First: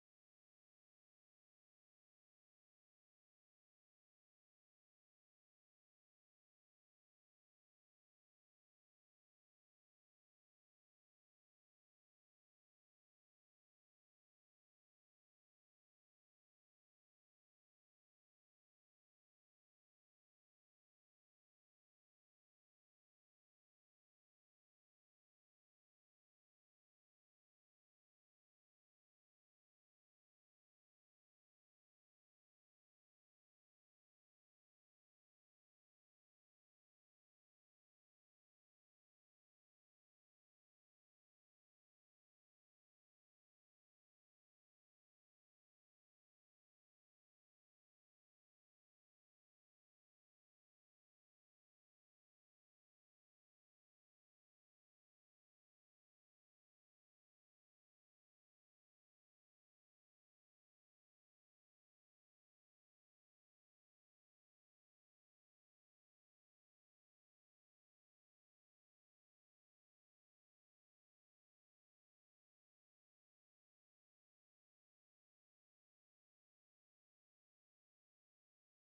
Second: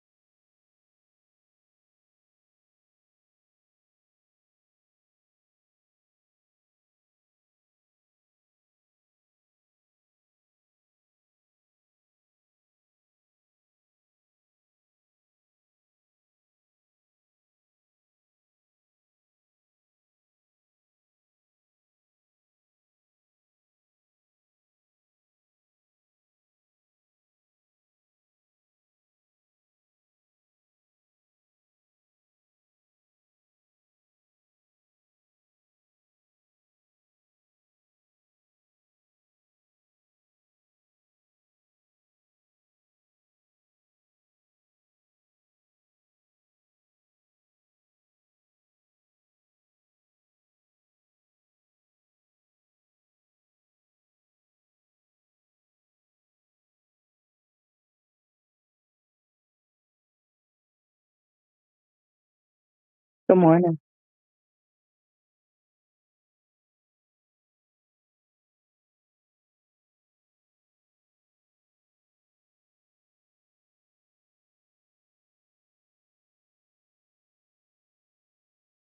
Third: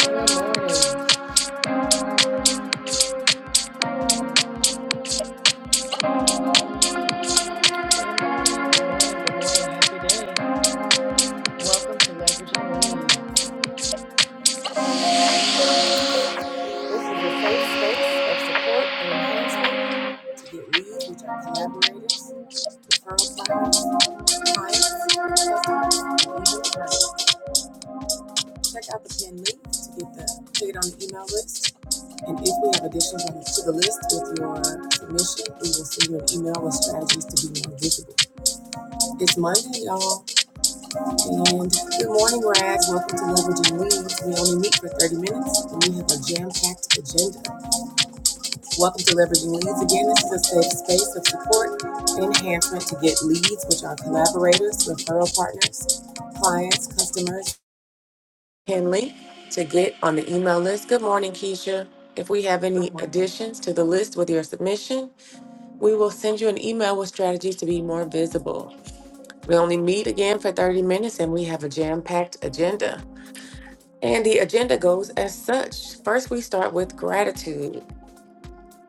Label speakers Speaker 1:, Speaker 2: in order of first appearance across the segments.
Speaker 1: Good morning. Serve the Lord and happy day. Welcome to Leveraging Leads. This is a safe space of support and enhancement to get leads, which are collaborators, referral partners, clients, customers, and even friends. Check out the pinned link to get the to get on the email list. And if we have additions on- to the list with your submission, we will send you an email with strategies to be more visible. It's Monday, y'all. And good morning, Rags. Welcome to Leveraging Leads. We only meet for 30 minutes and we have a jam packed agenda. Welcome to Leveraging Leads. Again, this is a safe space of support and enhancement to get leads, which are collaborators, referral partners, clients, customers. and Henley, to get on the email list. Good morning, Keisha. If we have any
Speaker 2: Good
Speaker 1: additions to
Speaker 2: morning.
Speaker 1: the list with your submission, we will send you an email with strategies to be more visible. We only meet again for 30 minutes and we have a jam packed agenda. And the agenda goes as such. First, we start with gratitude,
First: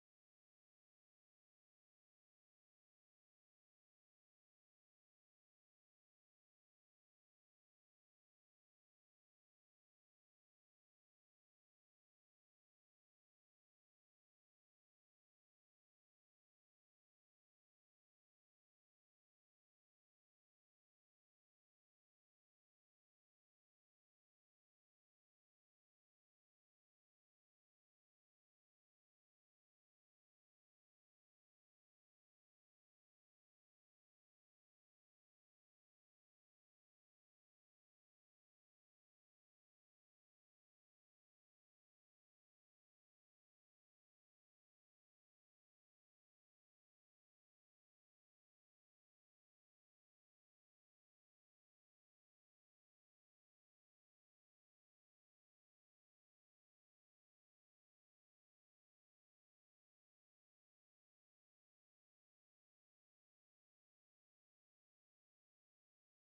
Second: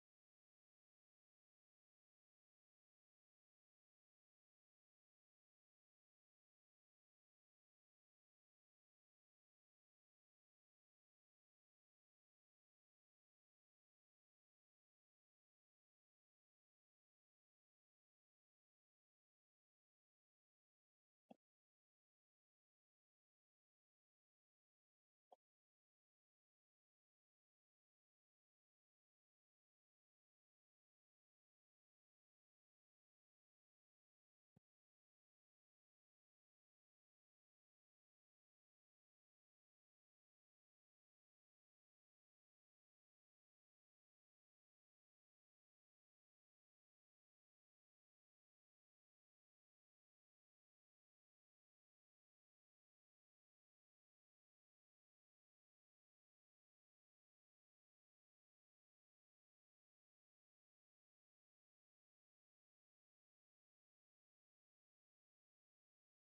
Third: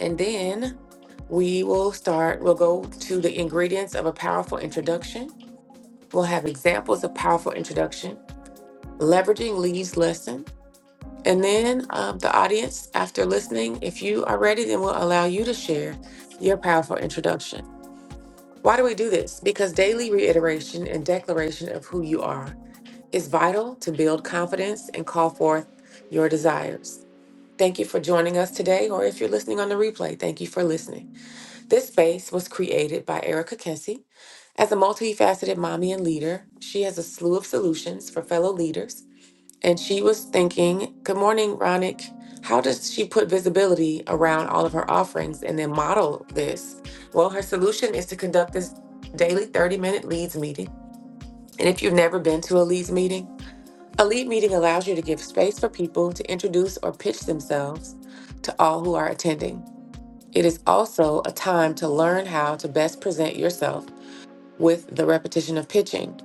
Speaker 1: and then we will start, we'll go to the ingredients of a powerful introduction. We'll have examples of powerful introduction, leveraging Lee's lesson. And then um, the audience, after listening, if you are ready, then we'll allow you to share your powerful introduction. Why do we do this? Because daily reiteration and declaration of who you are is vital to build confidence and call forth your desires. Thank you for joining us today, or if you're listening on the replay, thank you for listening. This space was created by Erica Kensey. As a multifaceted mommy and leader, she has a slew of solutions for fellow leaders. And she was thinking, Good morning, Ronick. How does she put visibility around all of her offerings and then model this? Well, her solution is to conduct this daily 30 minute leads meeting. And if you've never been to a leads meeting, a lead meeting allows you to give space for people to introduce or pitch themselves to all who are attending. It is also a time to learn how to best present yourself with the repetition of pitching.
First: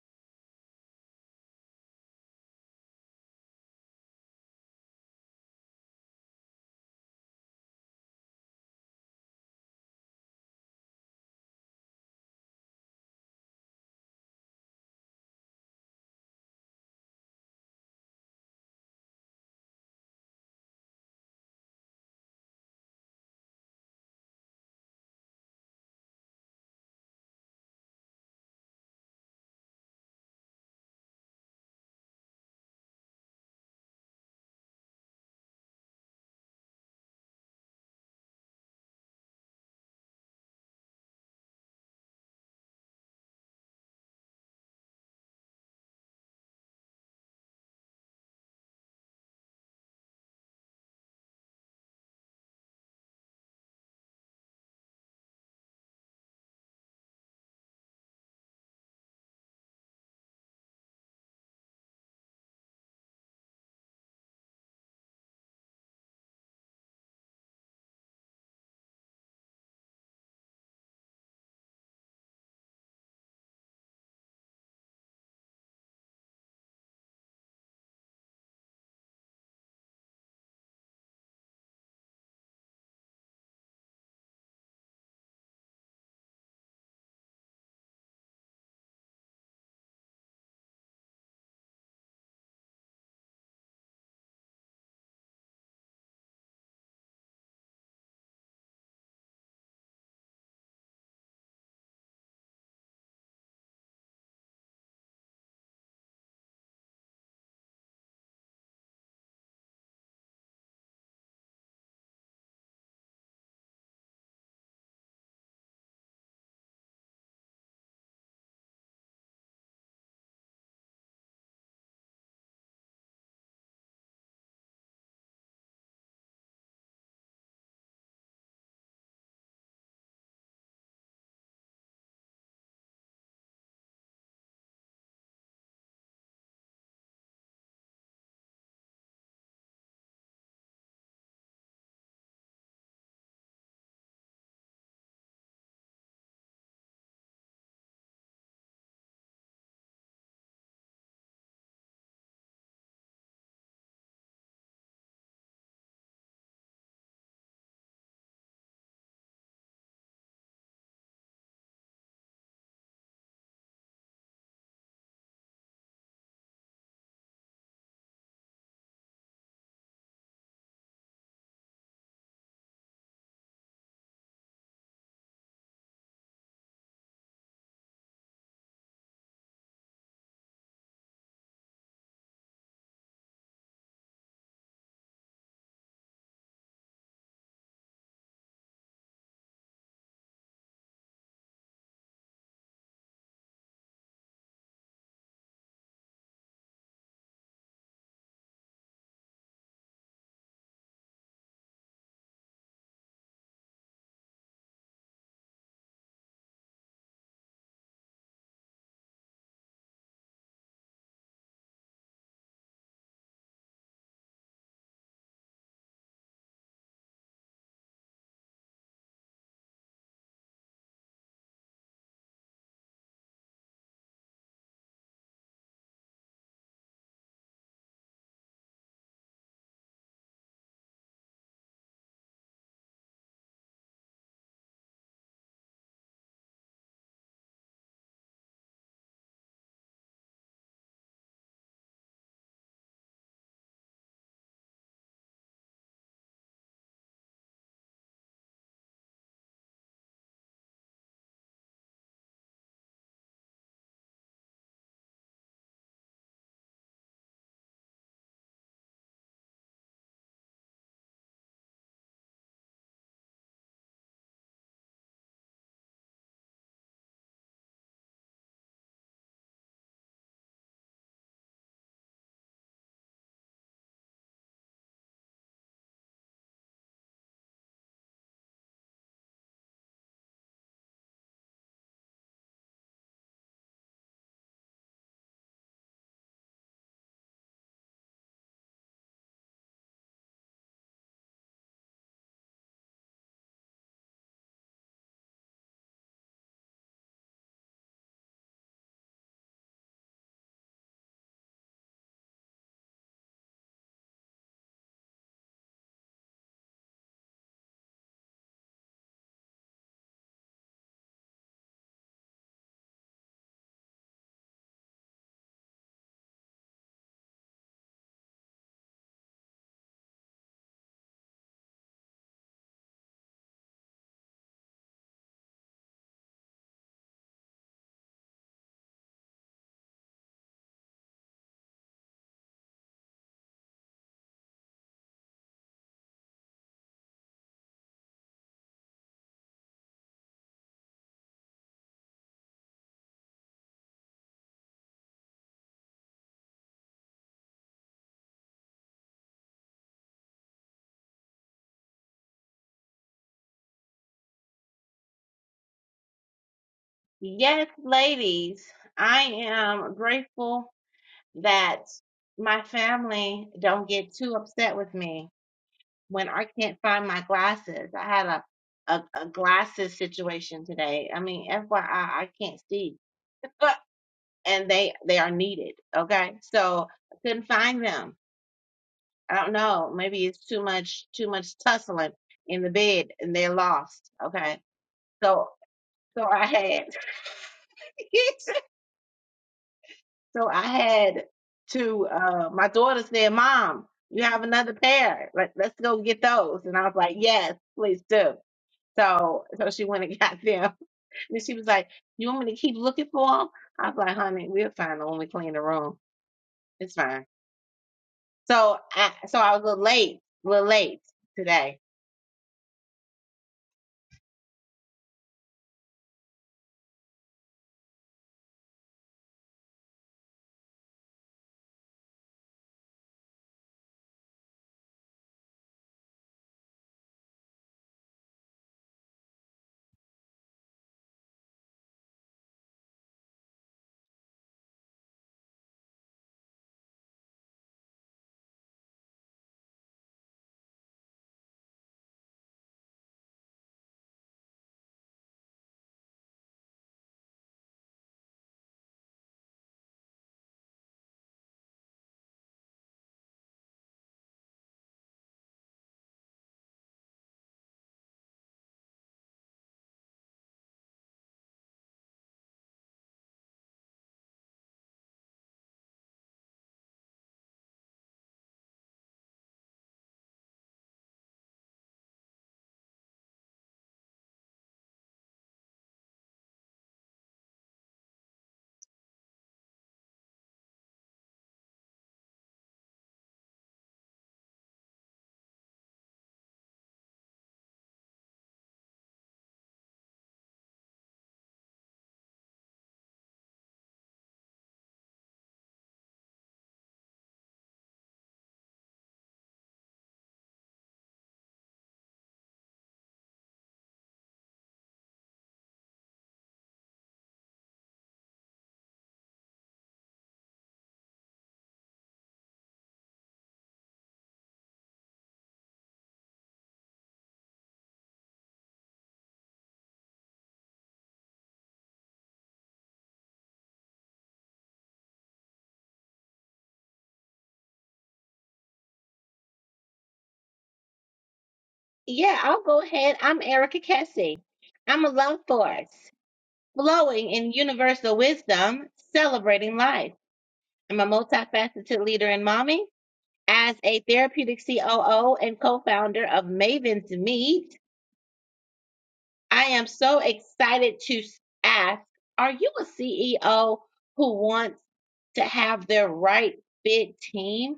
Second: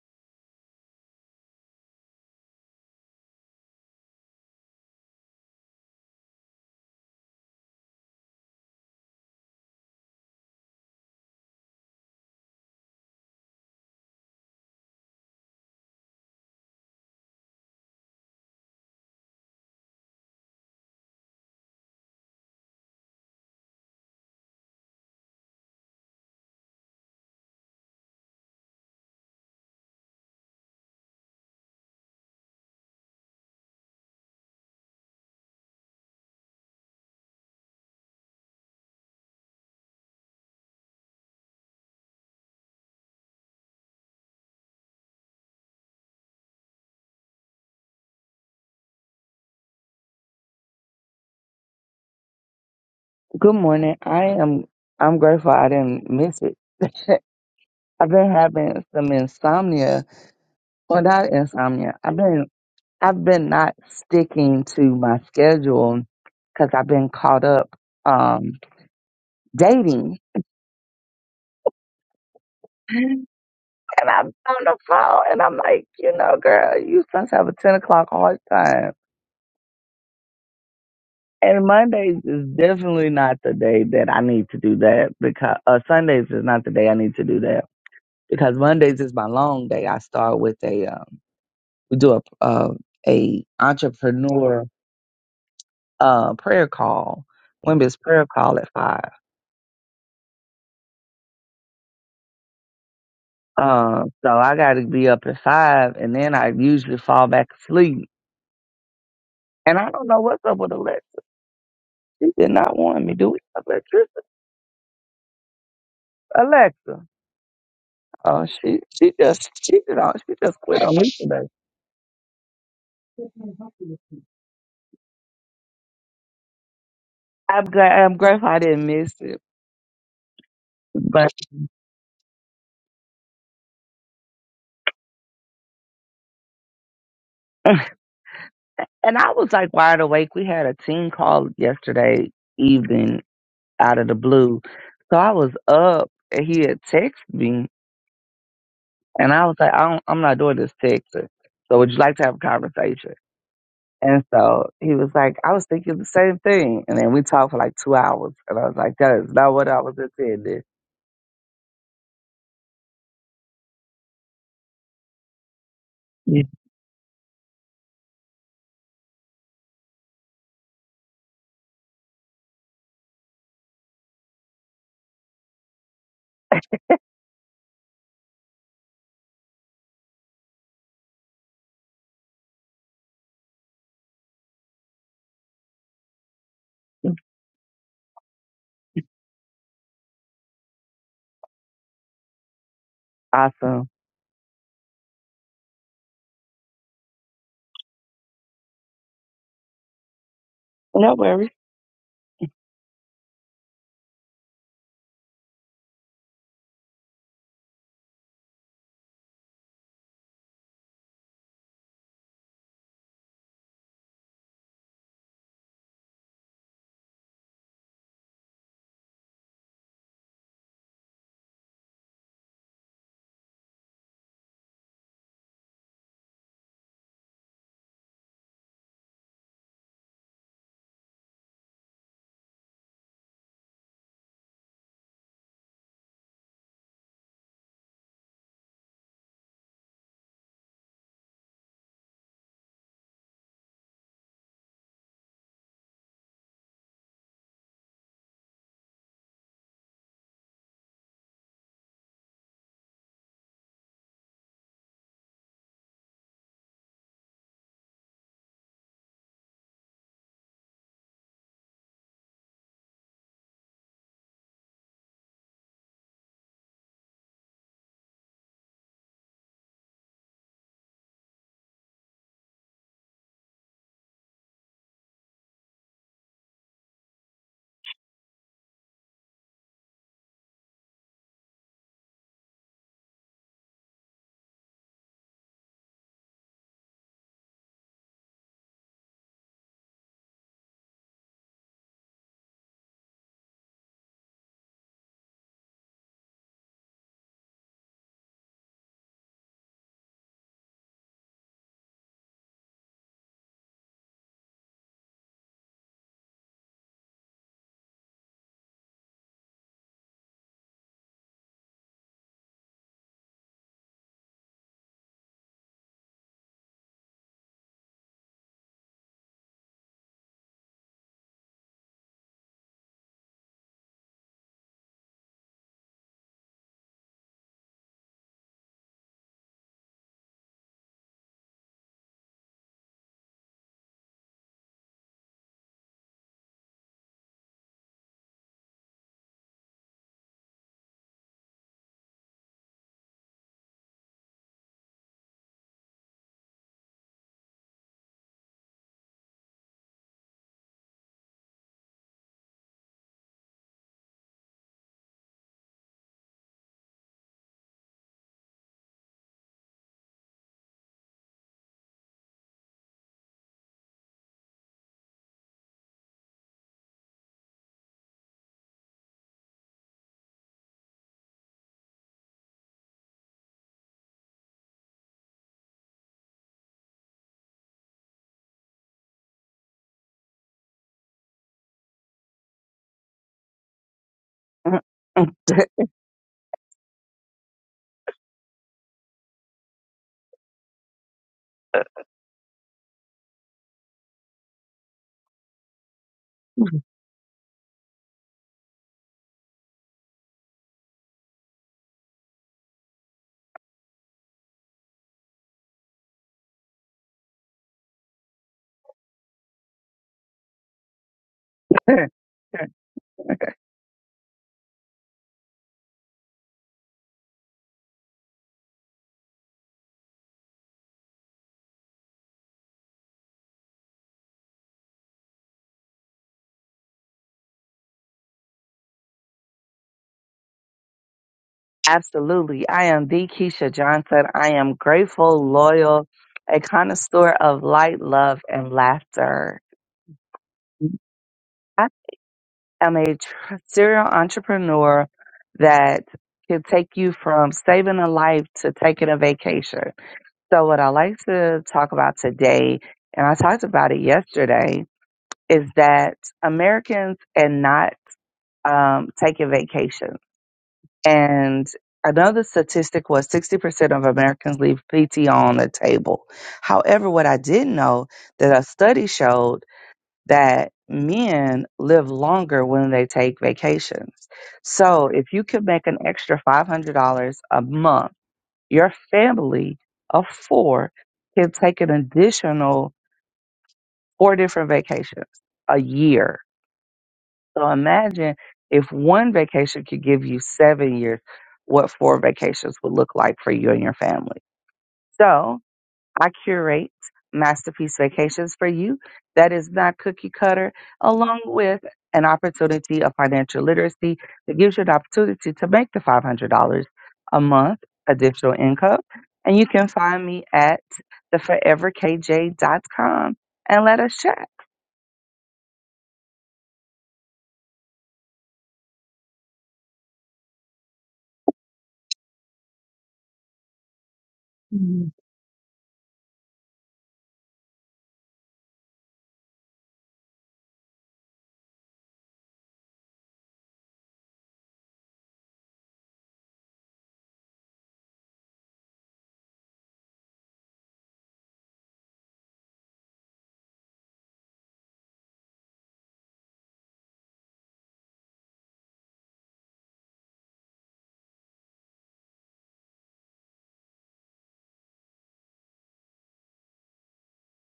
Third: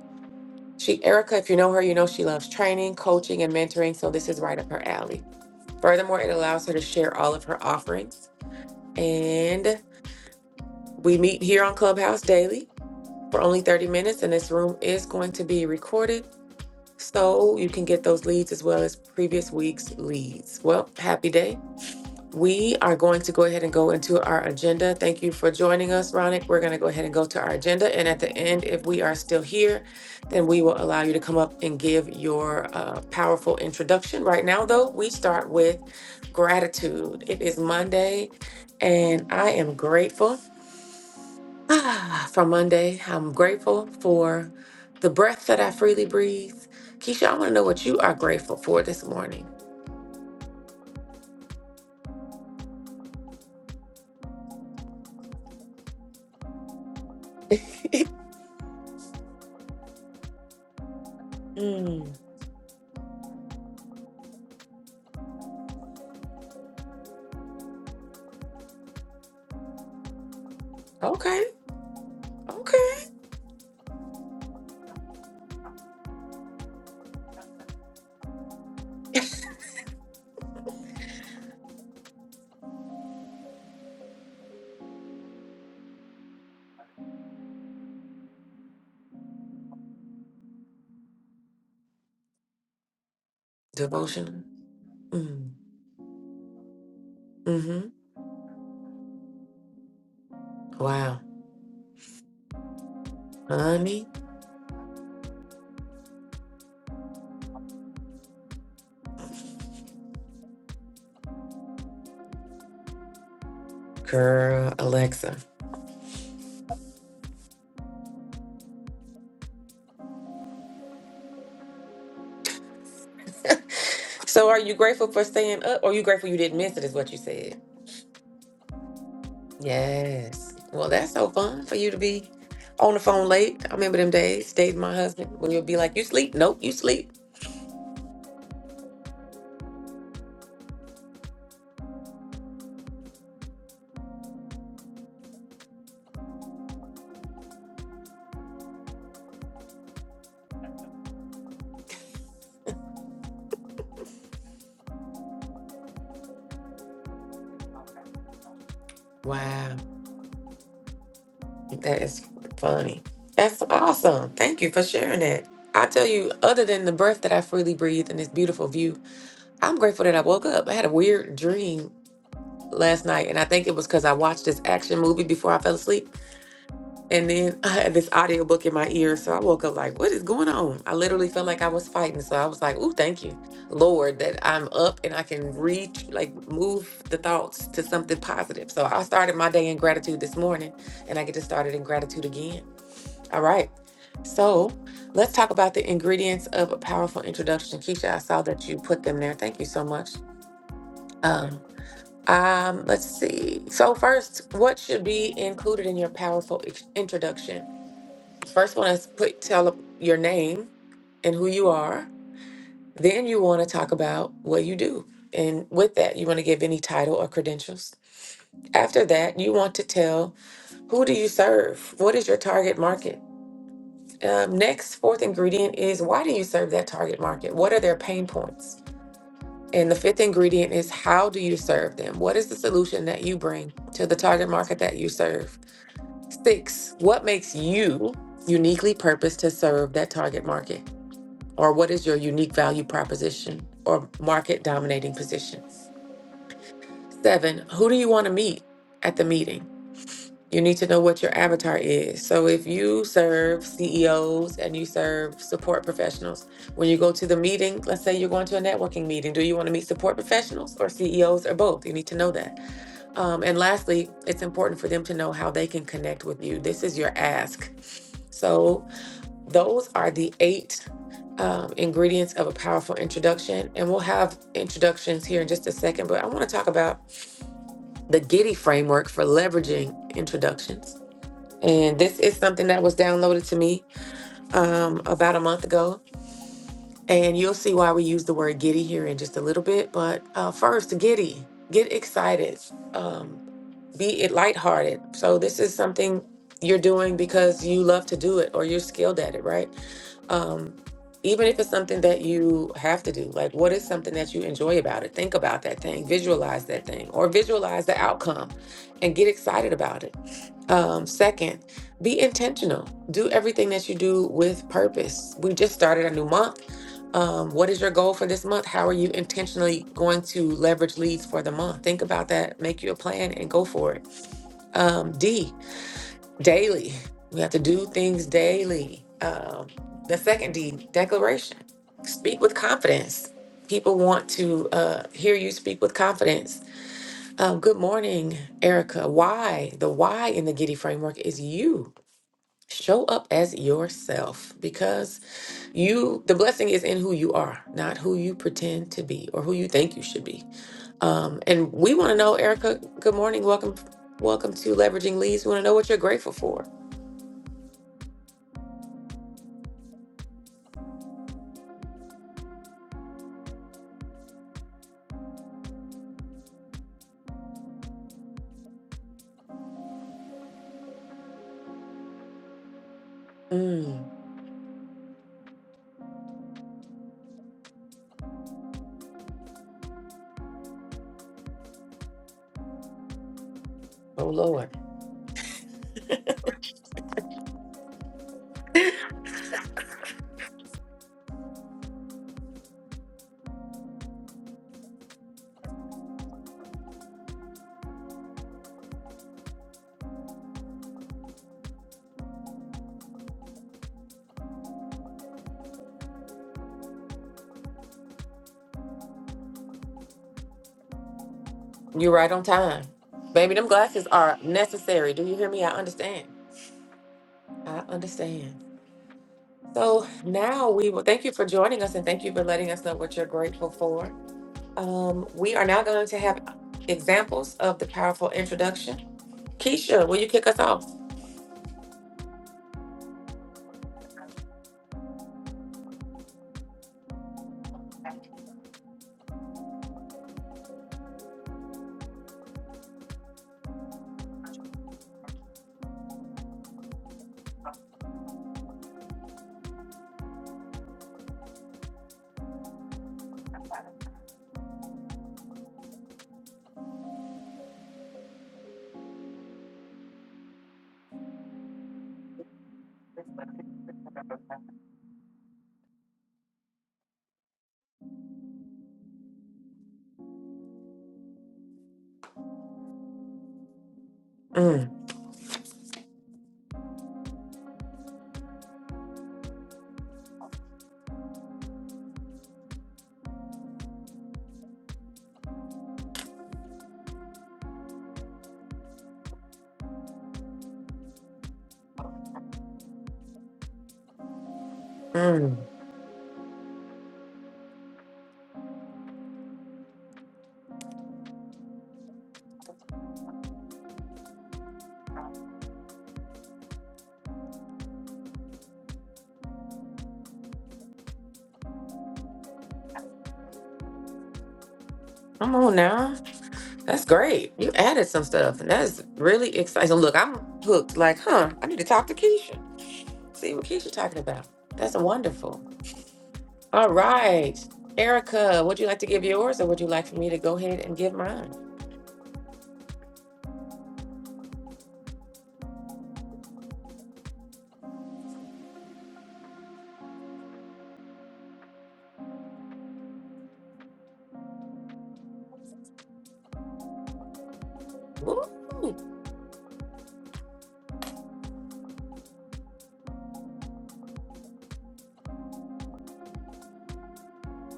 Speaker 1: She, Erica, if you know her, you know she loves training, coaching, and mentoring, so this is right up her alley. Furthermore, it allows her to share all of her offerings. And we meet here on Clubhouse daily for only 30 minutes, and this room is going to be recorded. So you can get those leads as well as previous week's leads. Well, happy day. We are going to go ahead and go into our agenda. Thank you for joining us, Ronick. We're going to go ahead and go to our agenda. And at the end, if we are still here, then we will allow you to come up and give your uh, powerful introduction. Right now, though, we start with gratitude. It is Monday, and I am grateful. Ah, For Monday. I'm grateful for the breath that I freely breathe. Keisha, I want to know what you are grateful for this morning.
Speaker 2: Good morning. I am I'm grateful I didn't miss it. I've been having some insomnia. Well not insomnia.
Speaker 1: Mm,
Speaker 2: I've been I've been not sticking to my schedule because I've been caught up um dating.
Speaker 1: okay, okay.
Speaker 2: And I'm on the phone and I'm like, you know, girl, you supposed to have a ten o'clock hard time. And Mondays is definitely not the day that I need to do that because uh, Sundays is not the day I need to do that because Mondays is my long day. I start with a um, we do a uh, a
Speaker 1: Devotion.
Speaker 2: entrepreneur
Speaker 1: Mm,
Speaker 2: uh, prayer call,
Speaker 1: mm-hmm.
Speaker 2: women's prayer call at five.
Speaker 1: Wow. Honey,
Speaker 2: Um, so I got to be up at five, and then I usually fall back asleep. And I don't know what's up with Alexa. She did not want me. Do we have electricity?
Speaker 1: girl, Alexa.
Speaker 2: Alexa? Oh, she she just she did on she just quit on me today.
Speaker 1: So, are you grateful for staying up or are you grateful you didn't miss it, is what you said?
Speaker 2: I'm glad. I'm grateful I didn't miss it,
Speaker 1: Yes. Well, that's so
Speaker 2: but.
Speaker 1: fun for you to be on the phone late. I remember them days, dating my husband, when you'll be like, You sleep? Nope, you sleep.
Speaker 2: And I was like wide awake. We had a team call yesterday evening out of the blue. So I was up and he had texted me and I was like, I don't, I'm not doing this texting. So would you like to have a conversation? And so he was like, I was thinking the same thing. And then we talked for like two hours. And I was like, that is not what
Speaker 1: Wow.
Speaker 2: I was intending.
Speaker 1: That is funny. That's awesome. Thank you for sharing that. I tell you,
Speaker 2: Yeah.
Speaker 1: other than the breath that I freely breathe and this beautiful view, I'm grateful that I woke up. I had a weird dream last night, and I think it was because I watched this action movie before I fell asleep. And then I had this audiobook in my ear. So I woke up like, what is going on? I literally felt like I was fighting. So I was like, ooh, thank you, Lord, that I'm up and I can reach, like, move the thoughts to something positive. So I started my day in gratitude this morning, and I get to start it in gratitude again. All right.
Speaker 2: Awesome.
Speaker 1: So let's talk about the ingredients of a powerful introduction. Keisha, I saw that you put them there. Thank you so much.
Speaker 2: No worries.
Speaker 1: Um, um, let's see. So first, what should be included in your powerful ex- introduction? First one is put tell your name and who you are. Then you want to talk about what you do. And with that, you want to give any title or credentials. After that, you want to tell who do you serve? What is your target market? Um, next, fourth ingredient is why do you serve that target market? What are their pain points? And the fifth ingredient is how do you serve them? What is the solution that you bring to the target market that you serve? Six, what makes you uniquely purposed to serve that target market? Or what is your unique value proposition or market dominating position? Seven, who do you want to meet at the meeting? You need to know what your avatar is. So if you serve CEOs and you serve support professionals, when you go to the meeting, let's say you're going to a networking meeting, do you want to meet support professionals or CEOs or both? You need to know that. Um, and lastly, it's important for them to know how they can connect with you. This is your ask. So those are the eight um, ingredients of a powerful introduction. And we'll have introductions here in just a second, but I want to talk about the Giddy framework for leveraging introductions. And this is something that was downloaded to me um, about a month ago. And you'll see why we use the word giddy here in just a little bit. But uh, first, giddy, get excited, um, be it lighthearted. So, this is something you're doing because you love to do it or you're skilled at it, right? um, even if it's something that you have to do, like what is something that you enjoy about it? Think about that thing, visualize that thing, or visualize the outcome and get excited about it. Um, second, be intentional. Do everything that you do with purpose. We just started a new month. Um, what is your goal for this month? How are you intentionally going to leverage leads for the month? Think about that, make you a plan, and go for it. Um, D, daily. We have to do things daily. Um, the second D, declaration. Speak with confidence. People want to uh, hear you speak with confidence. Um, good morning, Erica. Why? The why in the Giddy framework is you. Show up as yourself because you, the blessing is in who you are, not who you pretend to be or who you think you should be. Um, and we want to know, Erica, good morning. Welcome. Welcome to Leveraging Leads. We want to know what you're grateful for.
Speaker 3: Yes, ladies, I am grateful that my family don't get too upset with me when I can't find my glasses. I had a a, a glasses situation today. I mean, FYI, I I can't see,
Speaker 1: Mm.
Speaker 3: and they they are needed. Okay, so I couldn't find them. I don't know. Maybe it's too much too much tussling in the bed, and they're lost.
Speaker 1: Oh
Speaker 3: Okay,
Speaker 1: Lord,
Speaker 3: so so I had. So I had to, uh, my daughter said, Mom, you have another pair. Let, let's go get those. And I was like, Yes, please do. So, so she went and got them. And she was like, You want me to keep looking for them? I was like, Honey, we'll find them when we clean the room. It's fine. So, I, so I was a little late, a little late today.
Speaker 1: you're right on time, baby. Them glasses are necessary. Do you hear me? I understand. I understand. So now we will thank you for joining us and thank you for letting us know what you're grateful for. Um, we are now going to have examples of the powerful introduction. Keisha, will you kick us off?
Speaker 2: Absolutely. I am the Keisha Johnson. I am grateful, loyal, a connoisseur of light, love, and laughter. I am a tr- serial entrepreneur that can take you from saving a life to taking a vacation. So, what I like to talk about today, and I talked about it yesterday, is that Americans are not um, taking vacations And another statistic was 60% of Americans leave PTO on the table. However, what I did know that a study showed that men live longer when they take vacations.
Speaker 1: Mm,
Speaker 2: So if you could make an extra $500 a month, your family of four can take an additional four different vacations a year so imagine if one vacation could give you seven years, what four vacations would look like for you and your family.
Speaker 1: mm.
Speaker 2: So I curate masterpiece vacations for you that is not cookie cutter, along with an opportunity of financial literacy that gives you an opportunity to make the $500 a month additional income. And you can find me at the forever k j dot com and let us chat.
Speaker 1: Come on now. That's great. You added some stuff, and that's really exciting. Look, I'm hooked. Like, huh? I need to talk to Keisha. See what Keisha talking about. That's wonderful. All right. Erica, would you like to give yours or would you like for me to go ahead and give mine?
Speaker 3: Yeah, I'll go ahead. I'm Erica Kessie. I'm a love force, flowing in universal wisdom, celebrating life. I'm a multifaceted leader and mommy As a therapeutic COO and co founder of Maven's Meet,
Speaker 1: Woo!
Speaker 3: I am so excited to ask Are you a CEO who wants to have their right fit team?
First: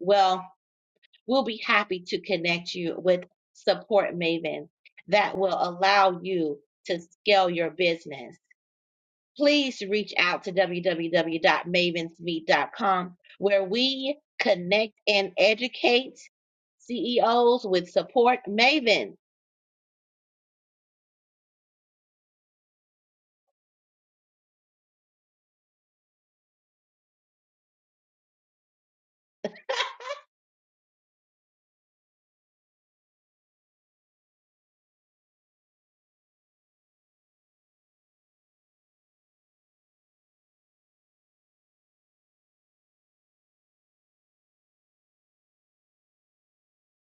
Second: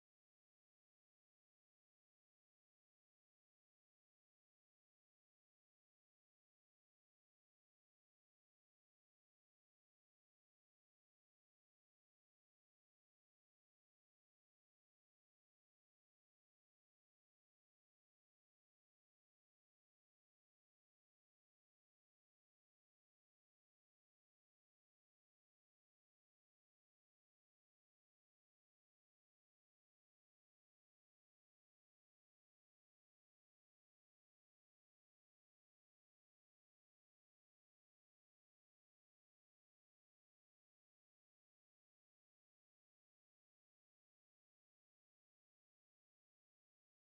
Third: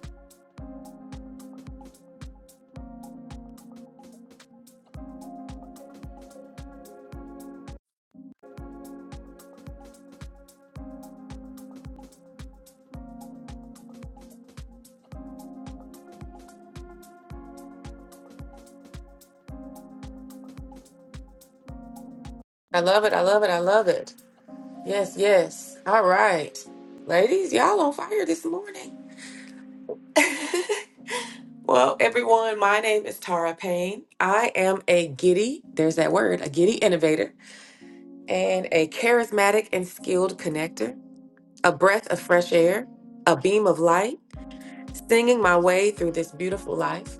Speaker 3: Well, we'll be happy to connect you with Support Maven that will allow you to scale your business. please reach out to www.mavensmeet.com where we connect and educate CEOs with support. Maven,
Speaker 1: I love it. I love it. I love it. Yes, yes. All right. Ladies, y'all on fire this morning. well, everyone, my name is Tara Payne. I am a giddy, there's that word, a giddy innovator, and a charismatic and skilled connector, a breath of fresh air, a beam of light, singing my way through this beautiful life.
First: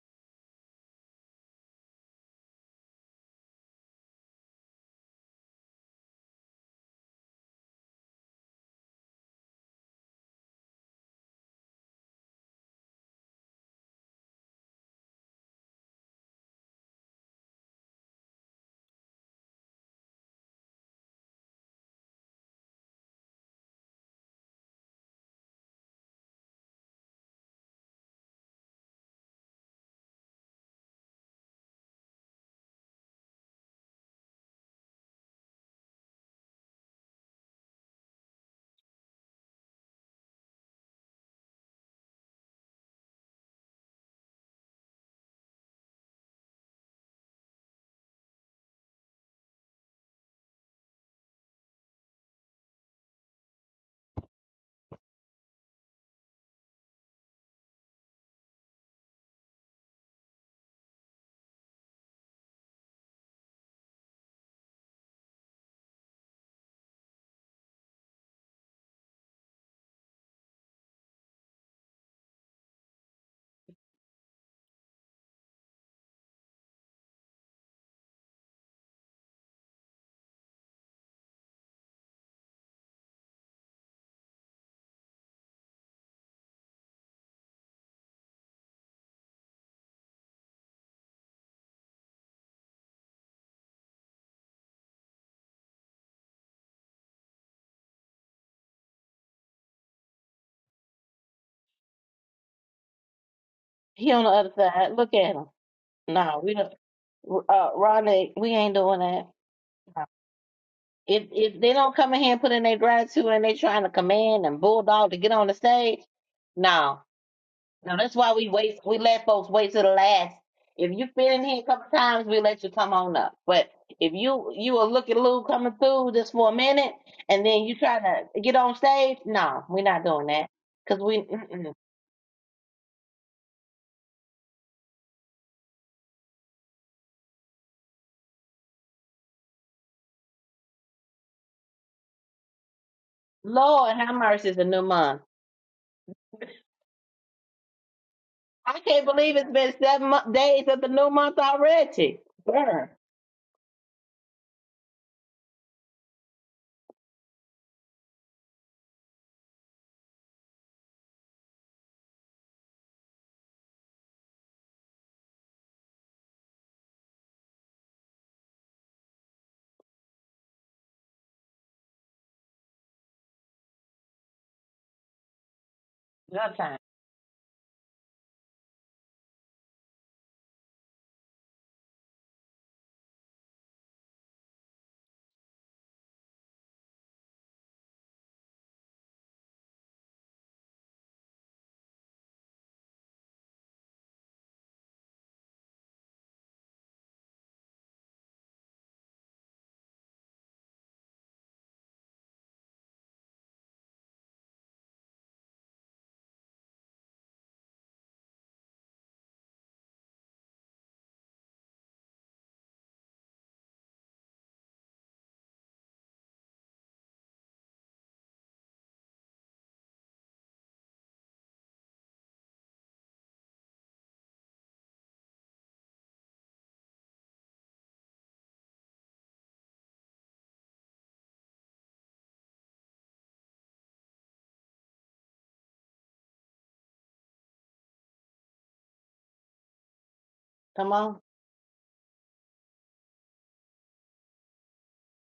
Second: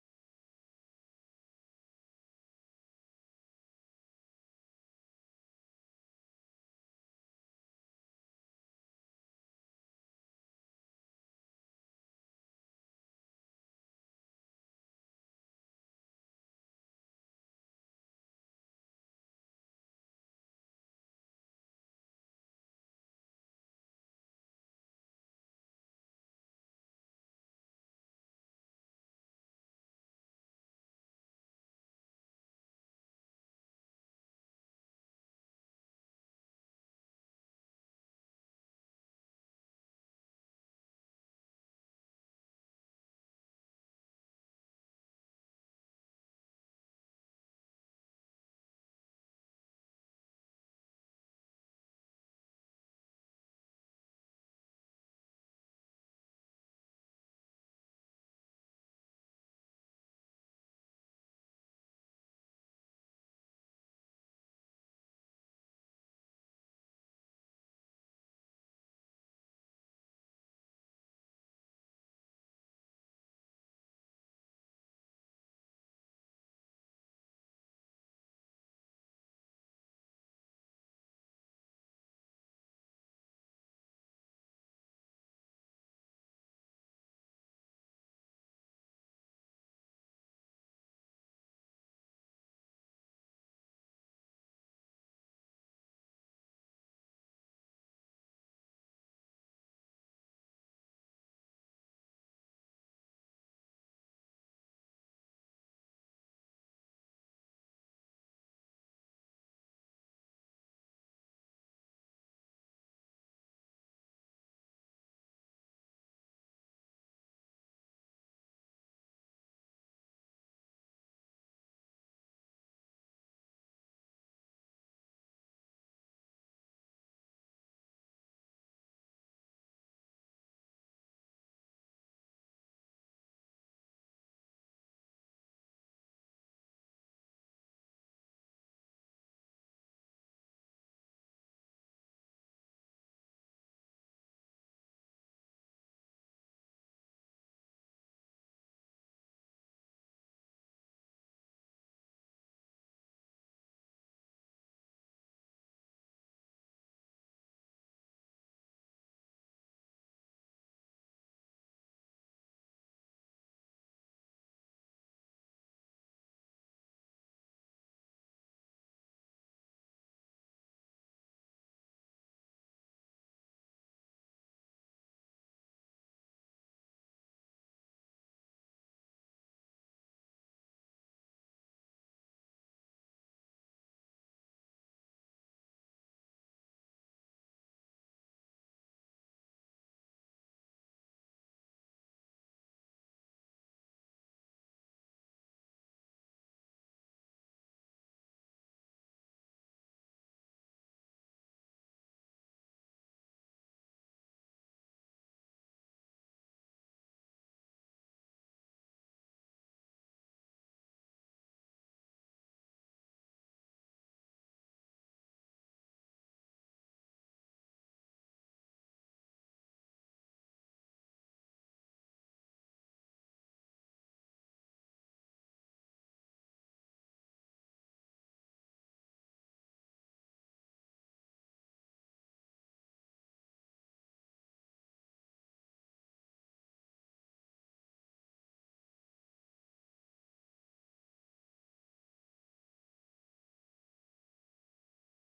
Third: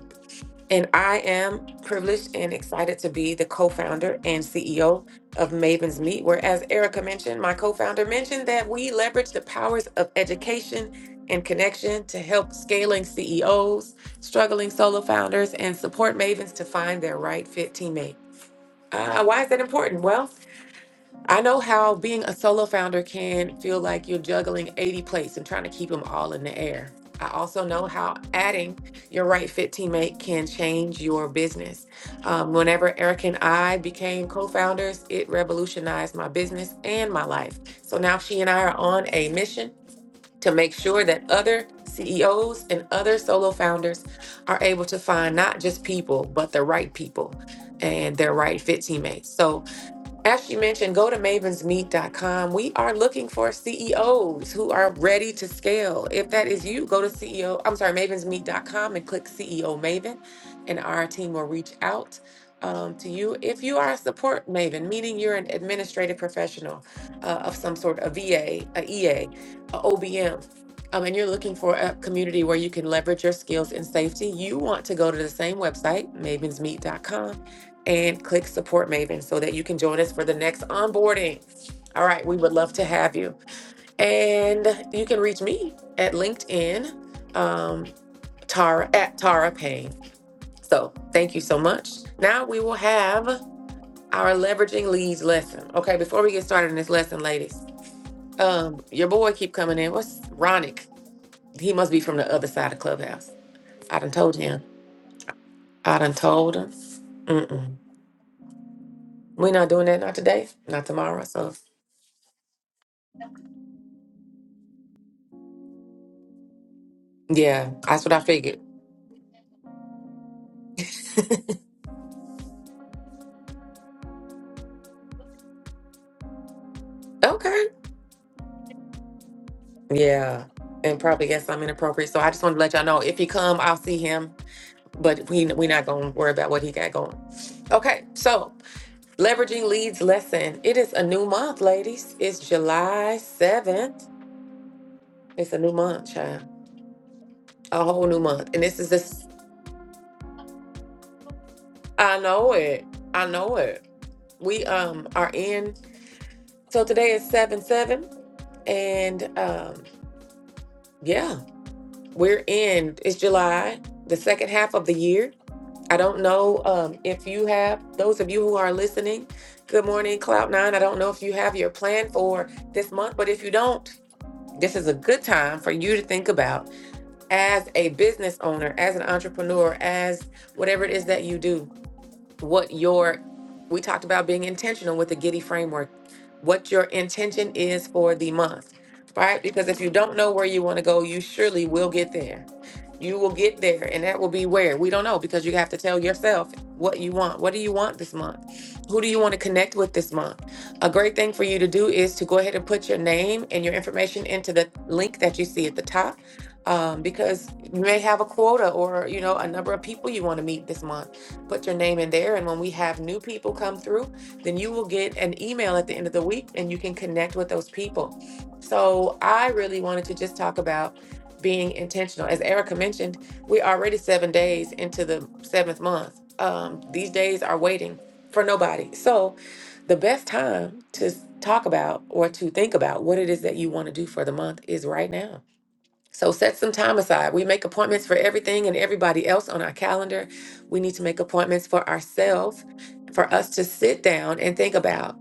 Speaker 1: And I am privileged and excited to be the co founder and CEO of Maven's Meet, where, as Erica mentioned, my co founder mentioned that we leverage the powers of education and connection to help scaling CEOs, struggling solo founders, and support Mavens to find their right fit teammate. Uh, why is that important? Well, I know how being a solo founder can feel like you're juggling 80 plates and trying to keep them all in the air. I also know how adding your right fit teammate can change your business. Um, whenever Eric and I became co founders, it revolutionized my business and my life. So now she and I are on a mission to make sure that other CEOs and other solo founders are able to find not just people, but the right people and their right fit teammates. So, as she mentioned, go to mavensmeet.com. We are looking for CEOs who are ready to scale. If that is you, go to CEO, I'm sorry, mavensmeet.com and click CEO Maven, and our team will reach out um, to you. If you are a support maven, meaning you're an administrative professional uh, of some sort, a VA, a EA, a OBM, um, and you're looking for a community where you can leverage your skills in safety, you want to go to the same website, mavensmeet.com and click support Maven so that you can join us for the next onboarding. All right, we would love to have you. And you can reach me at LinkedIn, um, Tara at Tara Payne. So thank you so much. Now we will have our leveraging leads lesson. Okay, before we get started in this lesson, ladies, um, your boy keep coming in. What's Ronick? He must be from the other side of Clubhouse. I done
Speaker 3: he on the
Speaker 1: told
Speaker 3: other
Speaker 1: him.
Speaker 3: side. Look at him.
Speaker 1: I done
Speaker 3: No,
Speaker 1: told
Speaker 3: we
Speaker 1: him.
Speaker 3: don't. Uh,
Speaker 1: Mm-mm.
Speaker 3: Rodney, we ain't doing that.
Speaker 1: we not doing that,
Speaker 3: No.
Speaker 1: not today, not tomorrow.
Speaker 3: If
Speaker 1: So
Speaker 3: if they don't come in here and put in their gratitude and they trying to command and bulldog to get on the stage, no,
Speaker 1: Yeah,
Speaker 3: No,
Speaker 1: that's what
Speaker 3: that's
Speaker 1: I
Speaker 3: why we
Speaker 1: figured.
Speaker 3: wait. We let folks wait till the last. If you've been in here a couple times, we let you come on up. But if you you will looking at Lou coming through just for a minute, and then
Speaker 1: Okay.
Speaker 3: you trying to get on stage, no, we're not doing
Speaker 1: Yeah,
Speaker 3: that. Cause
Speaker 1: and
Speaker 3: we,
Speaker 1: probably guess I'm
Speaker 3: mm-mm.
Speaker 1: inappropriate. So I just want to let y'all know if he come, I'll see him. But we we not gonna worry about what he got going. Okay, so leveraging leads lesson. It is a new month, ladies. It's July
Speaker 3: Lord,
Speaker 1: seventh.
Speaker 3: have mercy, it's a new month.
Speaker 1: It's a new month, child. A whole new month, and this
Speaker 3: I
Speaker 1: is
Speaker 3: can't
Speaker 1: this.
Speaker 3: believe it's been seven mo- days of the new month
Speaker 1: I
Speaker 3: already.
Speaker 1: know it.
Speaker 3: Burn.
Speaker 1: I know it. We um are in. So today is seven seven, and um yeah. We're in, it's July, the second half of the year. I don't know um, if you have, those of you who are listening, good morning, Cloud9. I don't know if you have your plan for this month, but if you don't, this is a good time for you to think
Speaker 3: Good
Speaker 1: about
Speaker 3: time.
Speaker 1: as a business owner, as an entrepreneur, as whatever it is that you do what your we talked about being intentional with the Giddy framework, what your intention is for the month, right? Because if you don't know where you want to go, you surely will get there. You will get there, and that will be where we don't know because you have to tell yourself what you want. What do you want this month? Who do you want to connect with this month? A great thing for you to do is to go ahead and put your name and your information into the link that you see at the top um, because you may have a quota or you know a number of people you want to meet this month put your name in there. And when we have new people come through, then you will get an email at the end of the week and you can connect with those people. So I really wanted to just talk about being intentional. As Erica mentioned, we're already seven days into the seventh month. Um, these days are waiting for nobody. So the best time to talk about or to think about what it is that you want to do for the month is right now so set some time aside. We make appointments for everything and everybody else on our calendar. We
Speaker 3: Come
Speaker 1: need to
Speaker 3: on,
Speaker 1: make appointments for ourselves, for us to sit down and think about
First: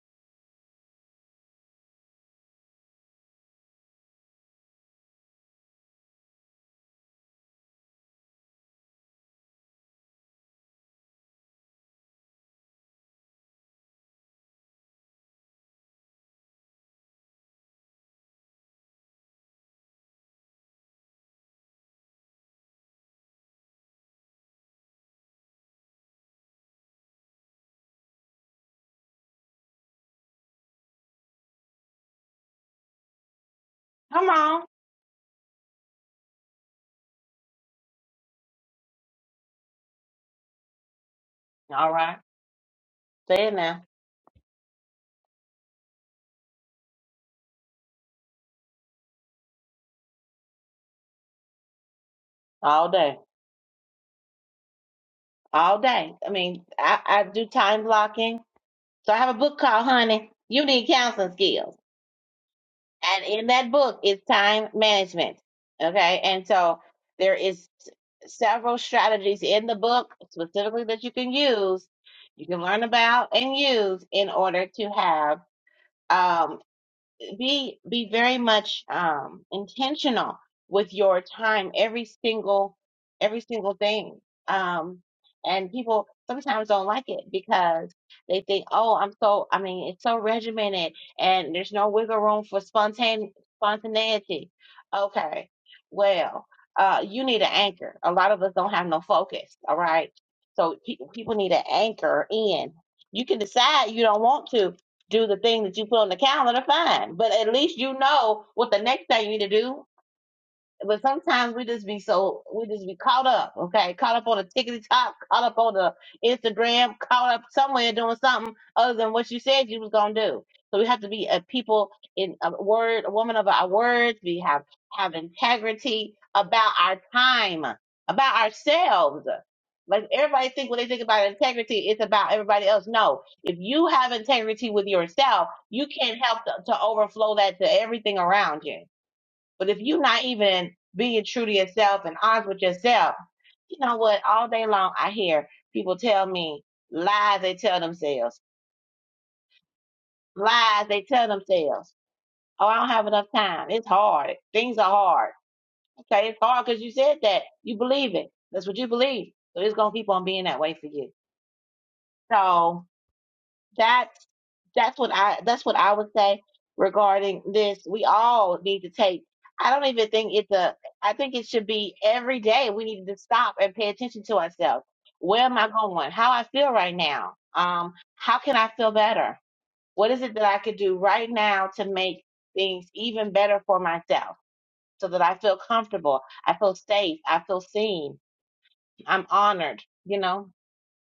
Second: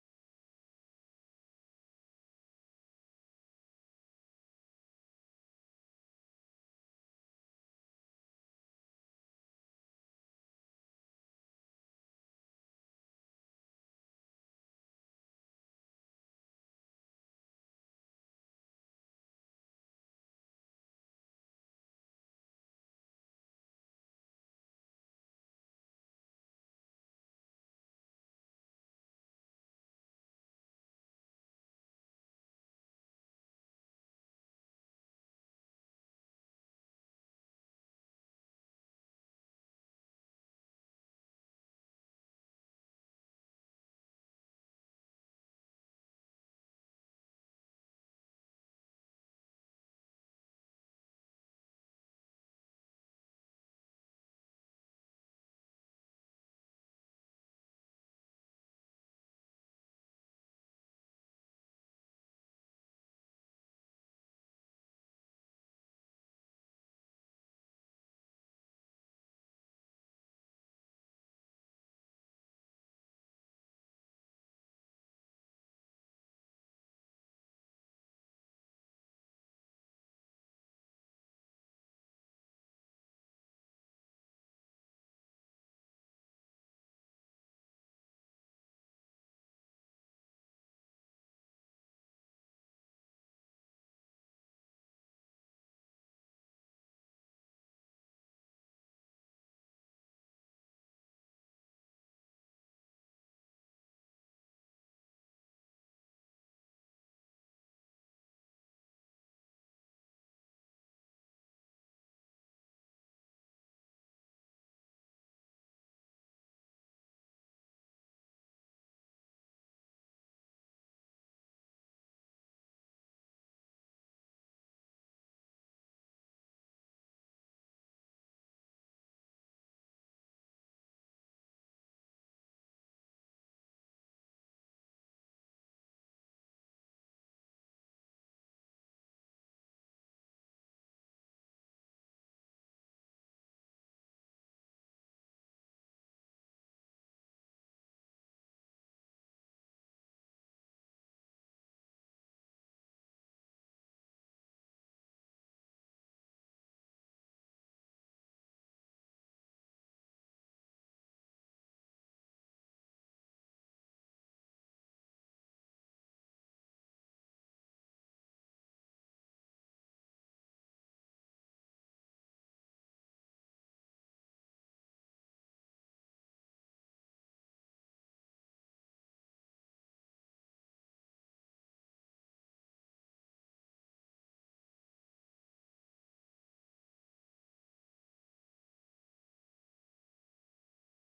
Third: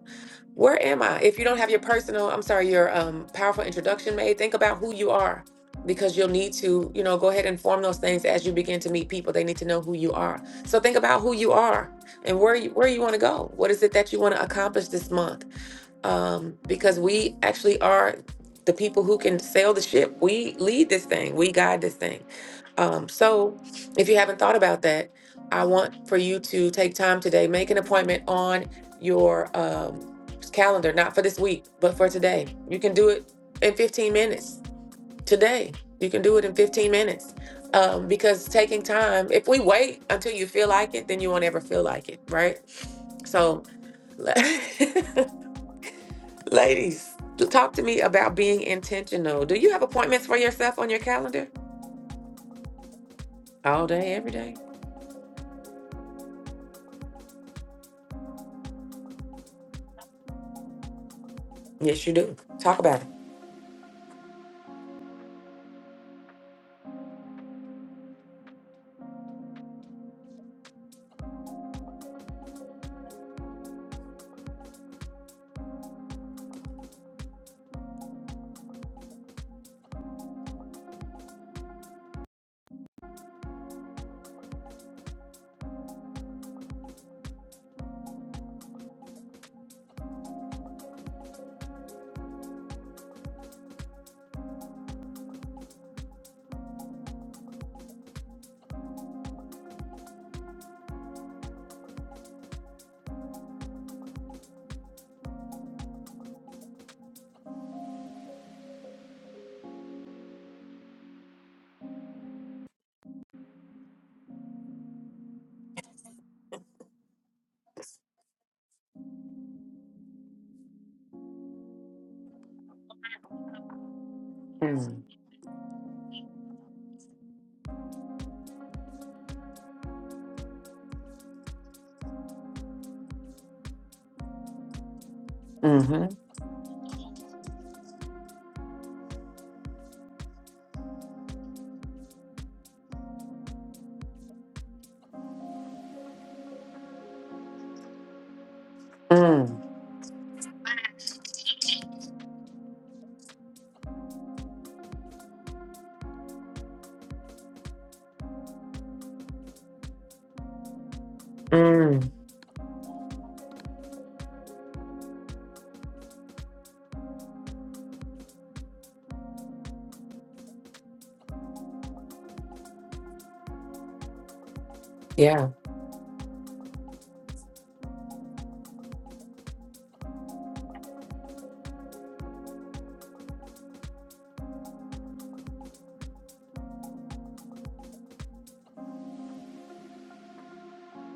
Speaker 1: where am I? If you don't have your personal, I'm sorry, your um, powerful introduction made, think about who you are because you'll need to, you know, go ahead and form those things as you begin to meet people. They need to know who you are. So think about who you are and where you, where you want to go. What is it that you want to accomplish this month? um, because we actually are the people who can sail the ship. We lead this thing, we guide this thing. Um, so, if you haven't thought about that, I want for you to take time today, make an appointment on your um, calendar, not for this week, but for today. You can do it in 15
Speaker 3: come
Speaker 1: minutes
Speaker 3: on.
Speaker 1: today. You can do it in 15 minutes um, because taking time, if we wait until you feel like it, then you won't ever feel
Speaker 3: All
Speaker 1: like
Speaker 3: right,
Speaker 1: it, right?
Speaker 3: say it
Speaker 1: So
Speaker 3: now.
Speaker 1: Ladies, to talk to me about being intentional. Do you have appointments for yourself on your calendar?
Speaker 3: All day,
Speaker 1: All day, every day?
Speaker 3: all day. I mean, I I do time blocking. So I have a book called Honey, You Need Counseling Skills.
Speaker 1: Yes, you do. Talk about it.
Speaker 3: And in that book is time management. Okay. And so there is several strategies in the book specifically that you can use, you can learn about and use in order to have um, be be very much um intentional with your time every single every single thing um and people sometimes don't like it because they think oh i'm so i mean it's so regimented and there's no wiggle room for spontane spontaneity okay well uh you need an anchor a lot of us don't have no focus all right so pe- people need an anchor in you can decide you don't want to do the thing that you put on the calendar, fine. But at least you know what the next thing you need to do but sometimes we just be so we just be caught up, okay? Caught up on a tickety top, caught up on the Instagram, caught up somewhere doing something other than what you said you was gonna do. So we have to be a people in a word, a woman of our words. We have
Speaker 1: Mm.
Speaker 3: have integrity about our time, about ourselves. Like everybody think when they think about integrity, it's about everybody else. No, if you have integrity with yourself, you
Speaker 1: Mm-hmm.
Speaker 3: can't help to, to overflow that to everything around you but if you're not even being true to yourself and honest with yourself, you know what? All day long, I hear people tell me lies they tell themselves,
Speaker 1: Mm.
Speaker 3: lies they tell themselves. Oh, I don't have enough time. It's hard. Things are hard. Okay, it's hard because you said that. You believe it. That's what you believe. So it's going to keep on being that way for you.
Speaker 1: Mm.
Speaker 3: So that's. that's what I that's what I would say regarding this. We all need to take. I don't even think it's a. I think it should be every day. We need to stop and pay attention to ourselves. Where
Speaker 1: Yeah.
Speaker 3: am I going? How I feel right now? Um, how can I feel better? What is it that I could do right now to make things even better for myself, so that I feel comfortable, I feel safe, I feel seen, I'm honored. You know.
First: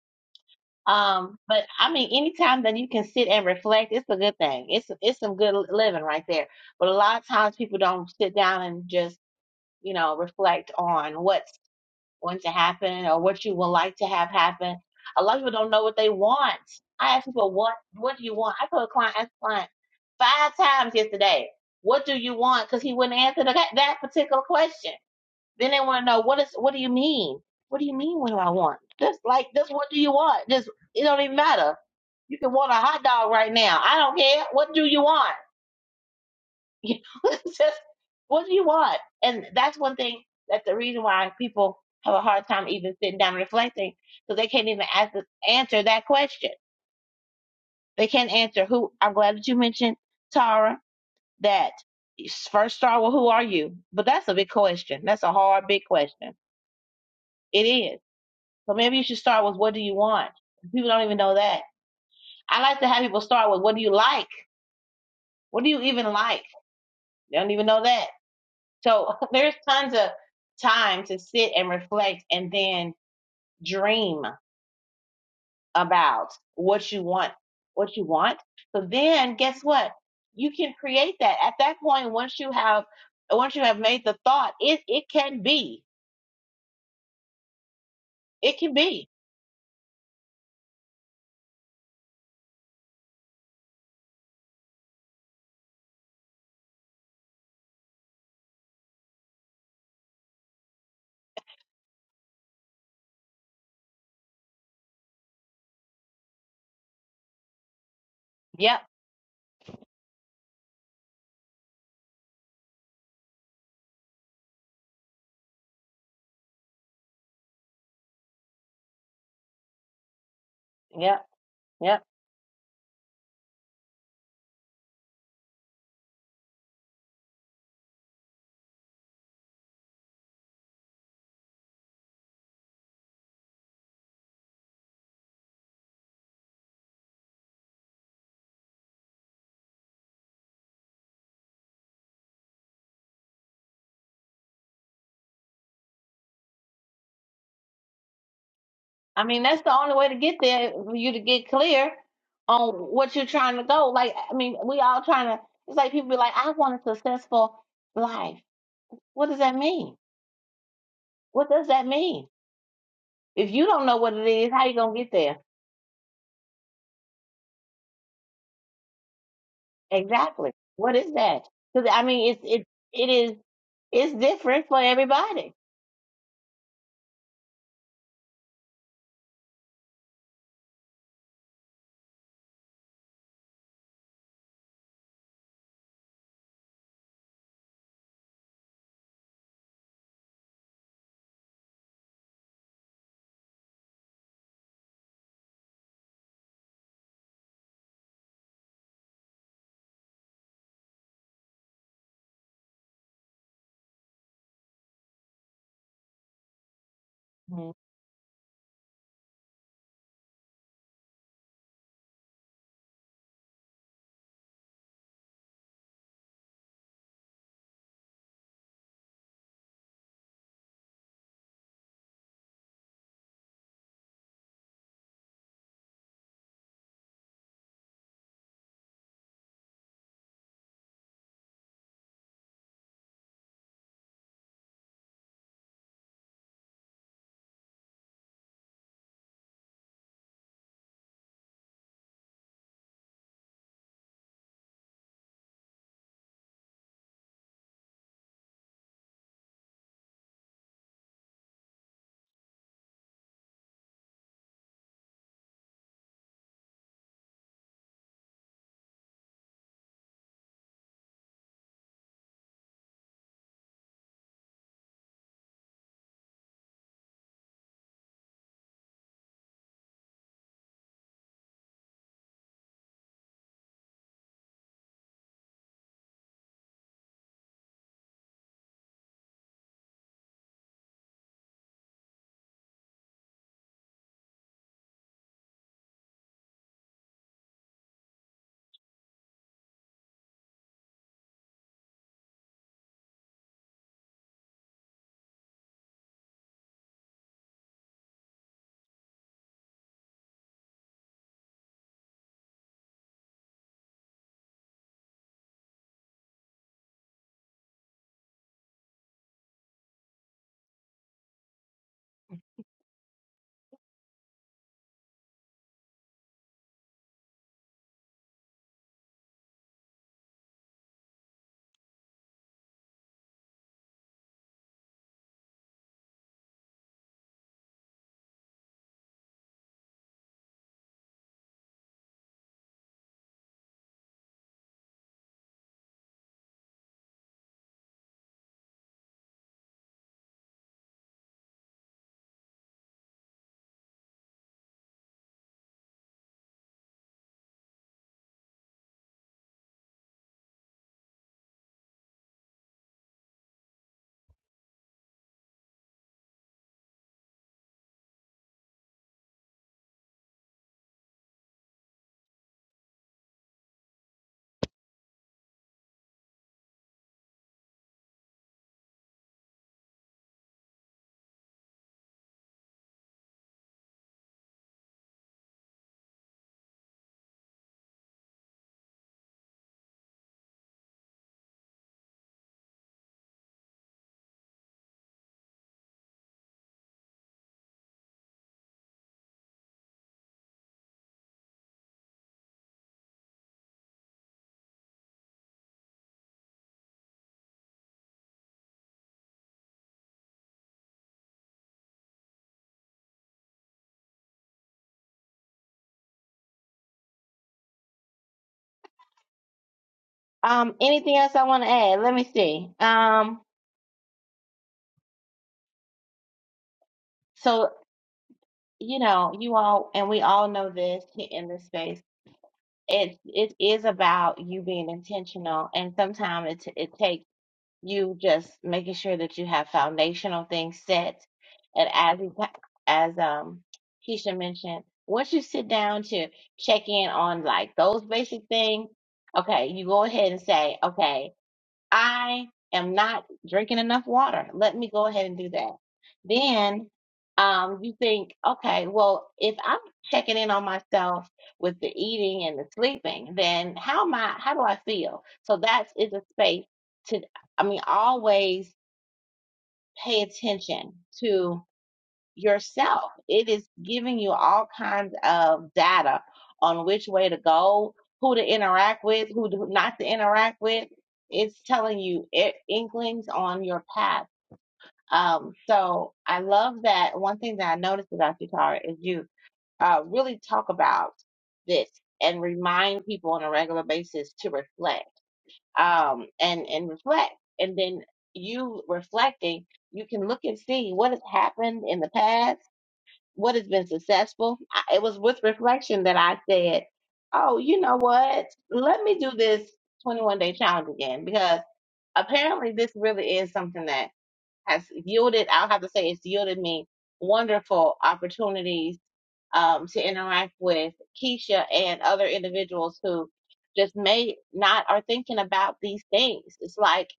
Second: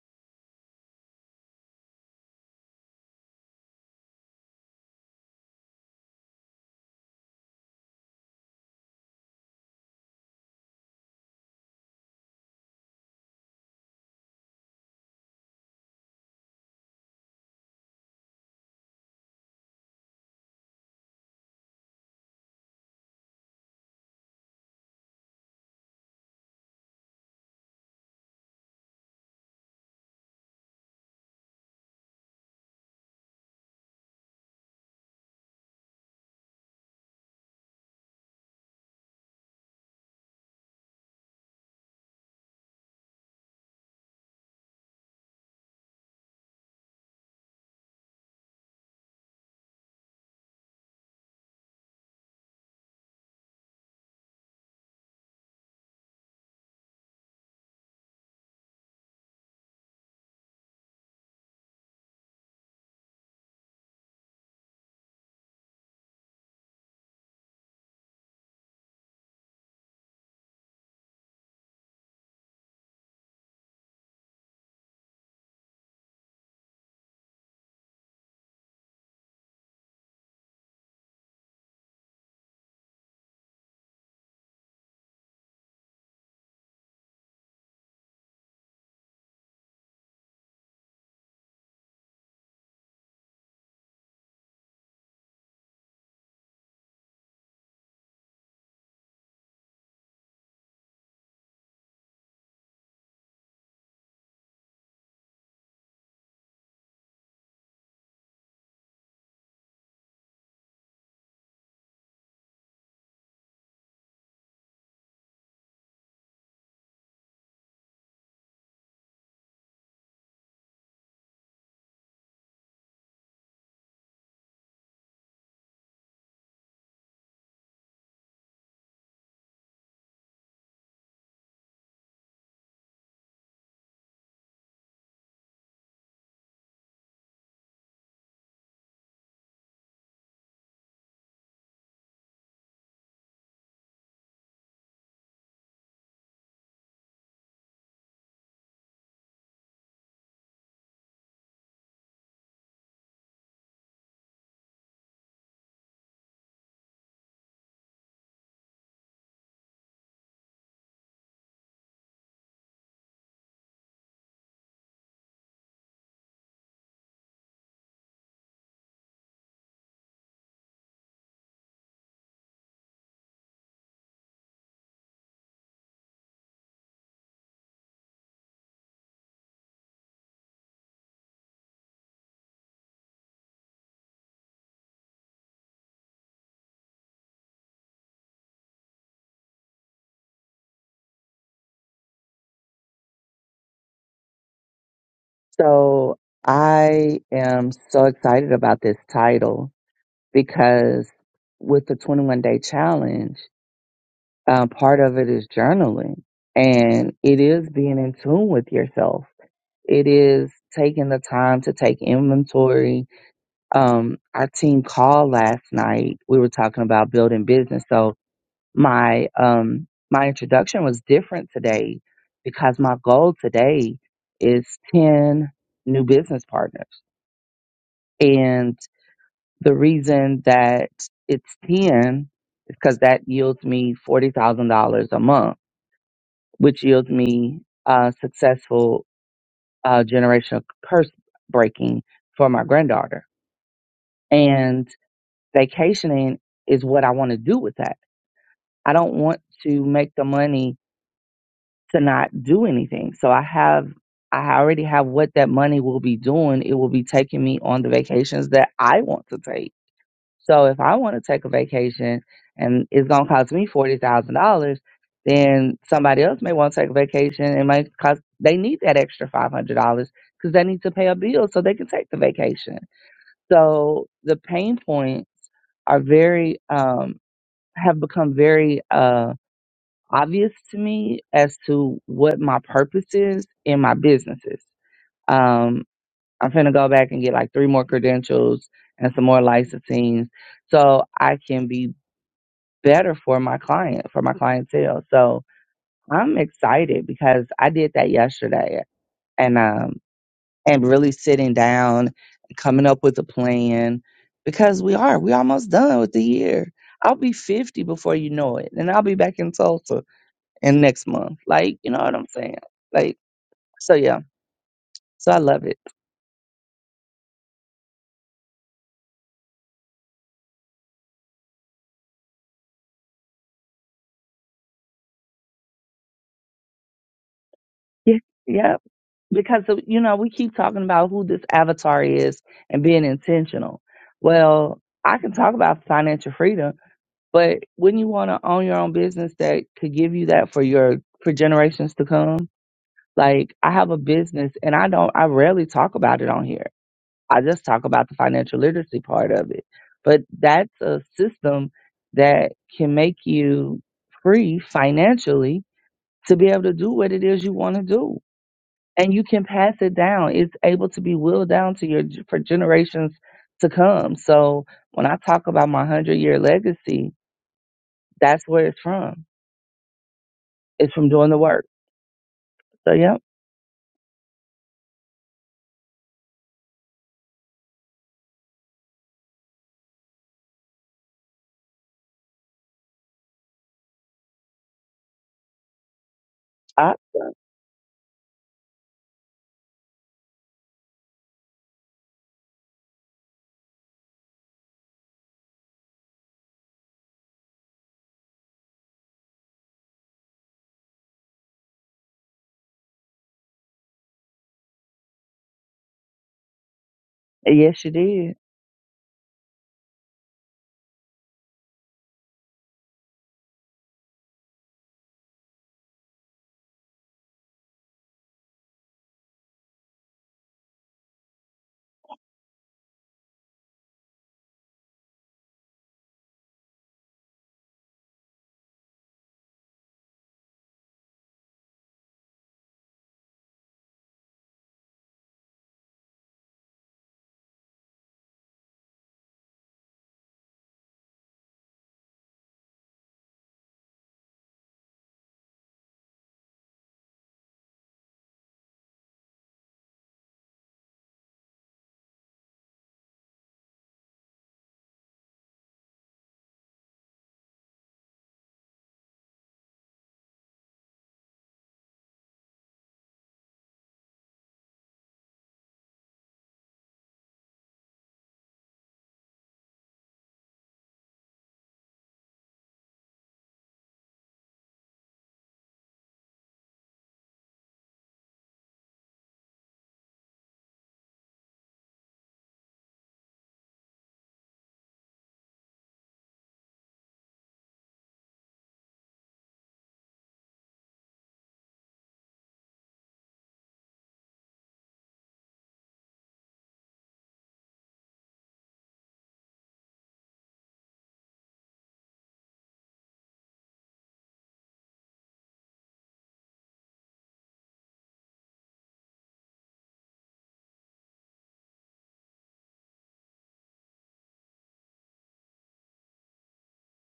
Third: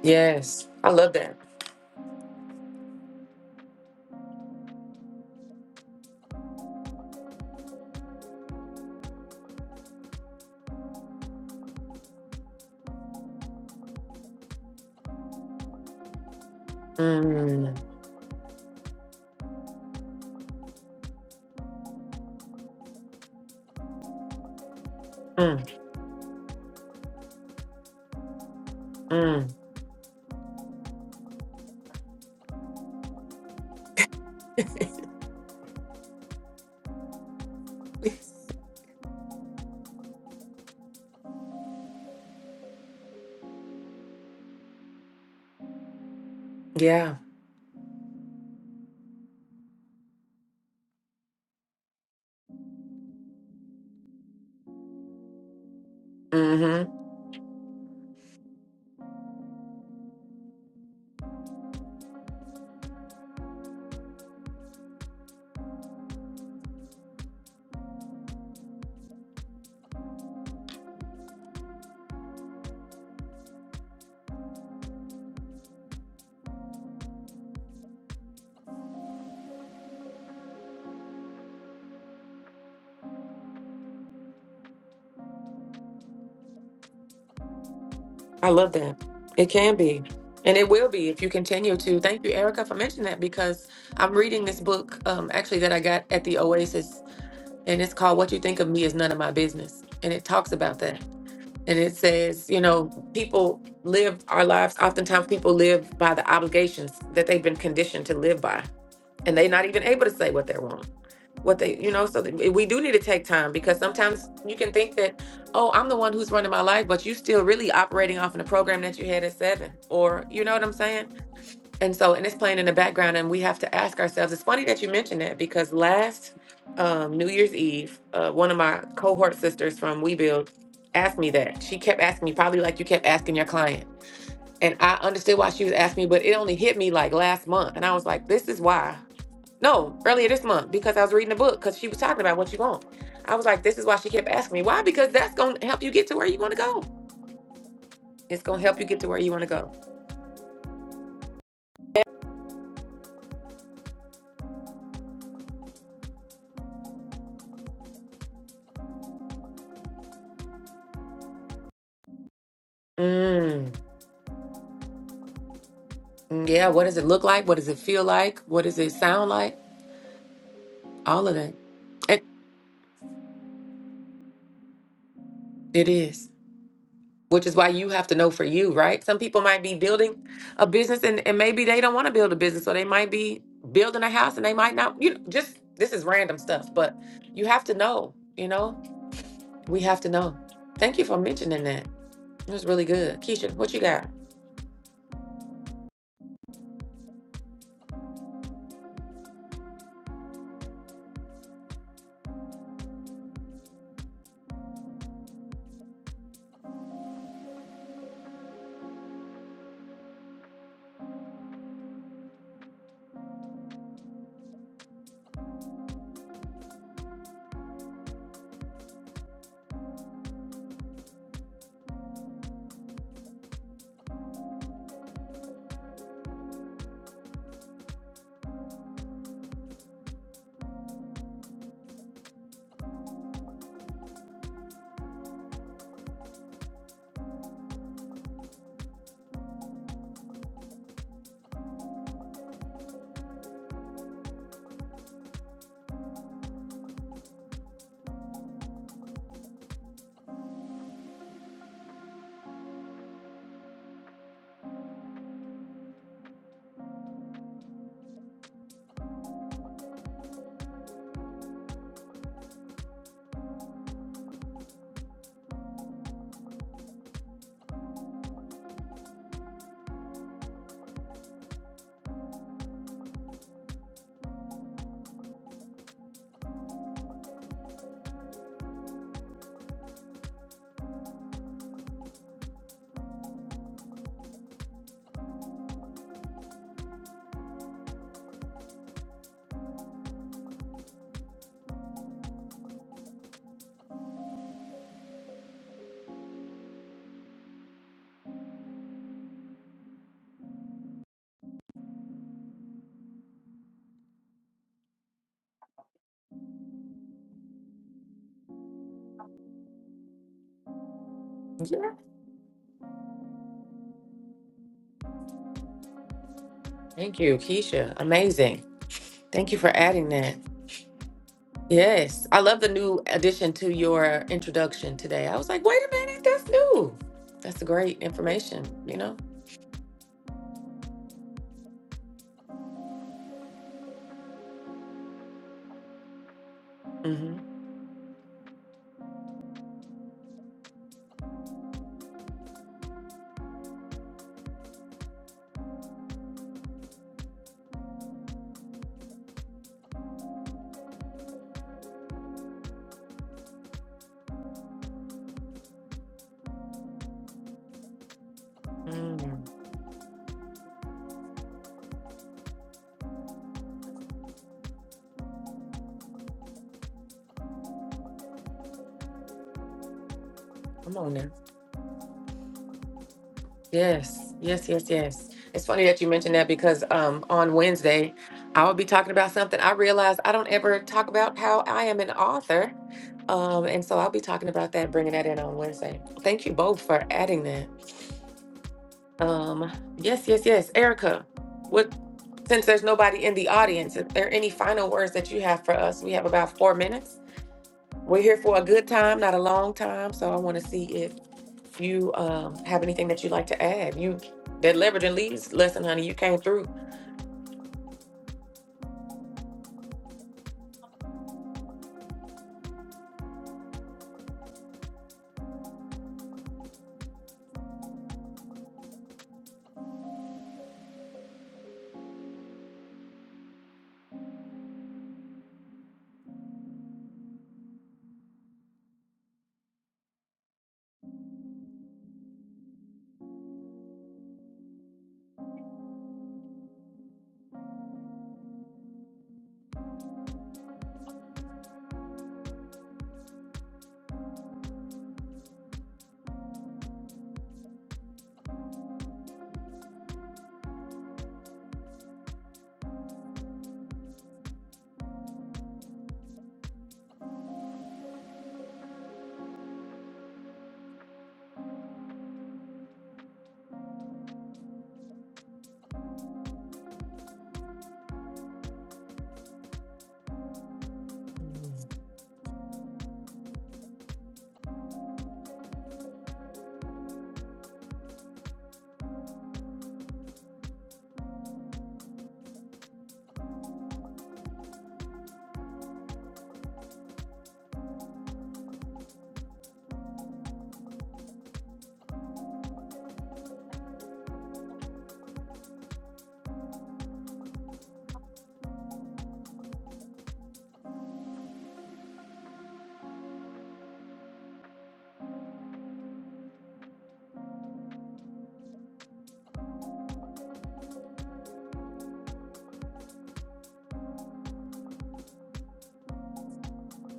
Speaker 1: Yes. I love that.
Speaker 3: Um, but I mean, anytime that you can sit and reflect, it's a good thing. It's it's some good li- living right there. But a lot of times people don't sit down and just, you know, reflect on what's going to happen or what you would like to have happen. A lot of people don't know what they want. I ask people,
Speaker 1: Mm.
Speaker 3: what what do you want? I told a client, asked a client five times yesterday, what do you want? Because he wouldn't answer the, that particular question.
Speaker 1: Mm.
Speaker 3: Then they want to know what is what do you mean? What do you mean? What do I want? Just like
Speaker 1: Mm.
Speaker 3: just what do you want? Just it don't even matter. You can want a hot dog right now. I don't care. What do you want? You know, it's just what do you want? And that's one thing that's the reason why people have a hard time even sitting down and reflecting because they can't even ask, answer that question.
Speaker 1: Yeah.
Speaker 3: They can't answer who. I'm glad that you mentioned Tara that first start with who are you, but that's a big question. That's a hard big question.
Speaker 1: Mm-hmm.
Speaker 3: It is So maybe you should start with what do you want? People don't even know that. I like to have people start with what do you like? What do you even like? They don't even know that. So there's tons of time to sit and reflect and then dream about what you want. What you want. So then guess what? You can create that. At that point, once you have once you have made the thought, it it can be.
Speaker 1: I
Speaker 3: It
Speaker 1: love
Speaker 3: can
Speaker 1: that.
Speaker 3: be.
Speaker 1: It can be. And it will be if you continue to. Thank you, Erica, for mentioning that because I'm reading this book um, actually that I got at the Oasis, and it's called What You Think of Me Is None of My Business. And it talks about that. And it says, you know, people live our lives, oftentimes people live by the obligations that they've been conditioned to live by.
Speaker 3: Yep.
Speaker 1: And they're not even able to say what they want, what they, you know, so that- we do need to take time because sometimes you can think that, oh, I'm the one who's running my life, but you still really operating off in a program that you had at seven. Or, you know what I'm saying?
Speaker 3: Yep.
Speaker 1: And
Speaker 3: Yep.
Speaker 1: so, and it's playing in the background, and we have to ask ourselves. It's funny that you mentioned that because last um, New Year's Eve, uh, one of my cohort sisters from We Build asked me that. She kept asking me, probably like you kept asking your client. And I understood why she was asking me, but it only hit me like last month. And I was like, this is why. No, earlier this month, because I was reading a book, because she was talking about what you want. I was like, this is why she kept asking me. Why? Because that's going to help you get to where you want to go. It's going to help you get to where
Speaker 3: I
Speaker 1: you
Speaker 3: mean,
Speaker 1: want to
Speaker 3: that's the
Speaker 1: go.
Speaker 3: only way to get there for you to get clear on what you're trying to go. Like, I mean, we all trying to. It's like people be like, "I want a successful life." What does that mean? What does that mean? If you
Speaker 1: Mm.
Speaker 3: don't know what it is, how you gonna get there?
Speaker 1: Mm, Yeah, what does it look like? What does it feel like? What does it sound like?
Speaker 3: Exactly. What is
Speaker 1: All of
Speaker 3: that?
Speaker 1: that.
Speaker 3: Because I
Speaker 1: It,
Speaker 3: mean, it's it it is it's different for everybody.
Speaker 1: it is, which is why you have to know for you, right? Some people might be building a business and, and maybe they don't want to build a business, or they might be building a house and they might not, you know, just this is random stuff, but you have to know, you know, we have to know. Thank you for mentioning that. It was really good. Keisha, what you got?
Speaker 2: So I am so excited about this title because with the 21 day challenge, um, part of it is journaling and it is
Speaker 3: Mhm.
Speaker 2: being in tune with yourself. It is taking the time to take inventory. Um, our team call last night, we were talking about building business. So my, um, my introduction was different today because my goal today is 10 new business partners. And the reason that it's 10 is because that yields me $40,000 a month, which yields me uh, successful uh, generational curse breaking for my granddaughter. And vacationing is what I want to do with that. I don't want to make the money to not do anything. So I have. I already have what that money will be doing. It will be taking me on the vacations that I want to take So if I want to take a vacation and it's going to cost me $40,000, then somebody else may want to take a vacation and it might cost, they need that extra $500 because they need to pay a bill so they can take the vacation. So the pain points are very, um, have become very, uh, obvious to me as to what my purpose is in my businesses. Um, I'm going to go back and get like three more credentials and some more licensing so I can be better for my client, for my clientele. So I'm excited because I did that yesterday and um and really sitting down coming up with a plan because we are we almost done with the year. I'll be 50 before you know it and I'll be back in Tulsa in next month. Like, you know what I'm saying? Like so yeah. So I love it.
Speaker 1: Thank you, Keisha. Amazing. Thank you for adding that. Yes, I love the new addition to your introduction today. I was like, wait a minute, that's new. That's great
Speaker 2: Yeah.
Speaker 1: information,
Speaker 2: Yeah,
Speaker 1: you know?
Speaker 2: because of- you know, we keep talking about who this avatar is and being intentional. Well, I can talk about financial freedom
Speaker 1: hmm
Speaker 2: But wouldn't you want to own your own business that could give you that for your for generations to come? Like I have a business and I don't I rarely talk about it on here. I just talk about the financial literacy part of it. But that's a system that can make you free financially to be able to do what it is you want to do. And you can
Speaker 1: Come
Speaker 2: pass it down. It's able to be willed down to your for generations to come. So when I talk about my 100 year legacy, that's where it's from is from
Speaker 1: on now.
Speaker 2: doing the work. So yeah,
Speaker 1: Yes, yes, yes, yes. It's funny that you mentioned that because um, on Wednesday, I will be talking about something. I realized I don't ever talk about how I am an author. Um, and so I'll be talking about that, bringing that in on Wednesday. Thank you both
Speaker 2: I
Speaker 1: for adding that. Um, yes, yes, yes. Erica, what since there's nobody in the audience, if there are any final words that you have for us, we have about four minutes. We're here for a good time, not a long time. So I want to see if you um have anything that you'd like to add. You that leverage and leads lesson, honey, you came through.
Speaker 2: yes, you did.
Speaker 3: Um, anything else I want to add? Let me see. Um, so you know, you all and we all know this in this space it it is about you being intentional and sometimes it t- it takes you just making sure that you have foundational things set and as you- as um Keisha mentioned once you sit down to check in on like those basic things okay you go ahead and say okay I am not drinking enough water. Let me go ahead and do that. Then um, you think, okay, well, if I'm checking in on myself with the eating and the sleeping, then how am I, how do I feel? So that is a space to, I mean, always pay attention to yourself. It is giving you all kinds of data on which way to go, who to interact with, who to- not to interact with. It's telling you i- inklings on your path. Um, so I love that. One thing that I noticed about you, Tara, is you uh, really talk about this and remind people on a regular basis to reflect um, and and reflect, and then you reflecting, you can look and see what has happened in the past what has been successful. I, it was with reflection that I said, "Oh, you know what? Let me do this 21 day challenge again because apparently this really is something that has yielded. I'll have to say it's yielded me wonderful opportunities um, to interact with Keisha and other individuals who just may not are thinking about these things. It's like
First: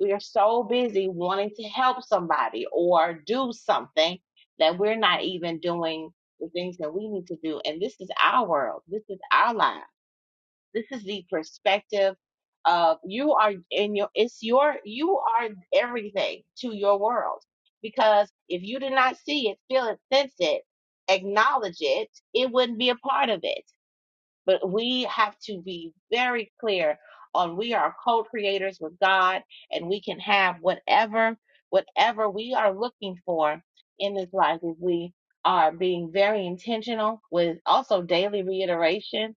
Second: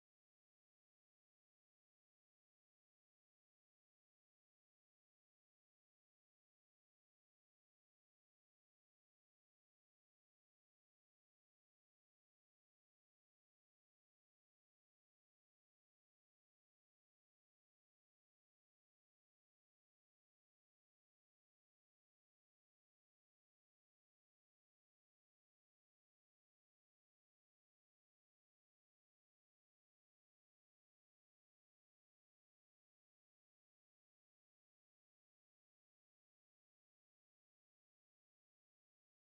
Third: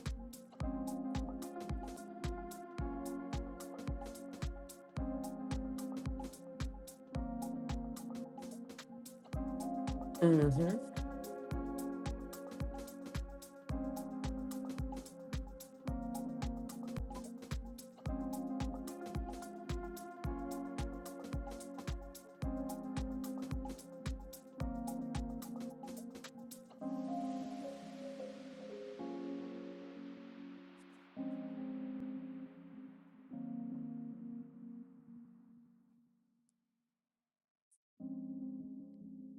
Speaker 3: we are so busy wanting to help somebody or do something that we're not even doing the things that we need to do. And this is our world. This is our lives
Speaker 1: Mm-hmm.
Speaker 3: this is the perspective of you are in your, it's your, you are everything to your world. Because if you did not see it, feel it, sense it, acknowledge it, it wouldn't be a part of it but we have to be very clear on we are co-creators with God and we can have whatever whatever we are looking for in this life if we are being very intentional with also daily reiteration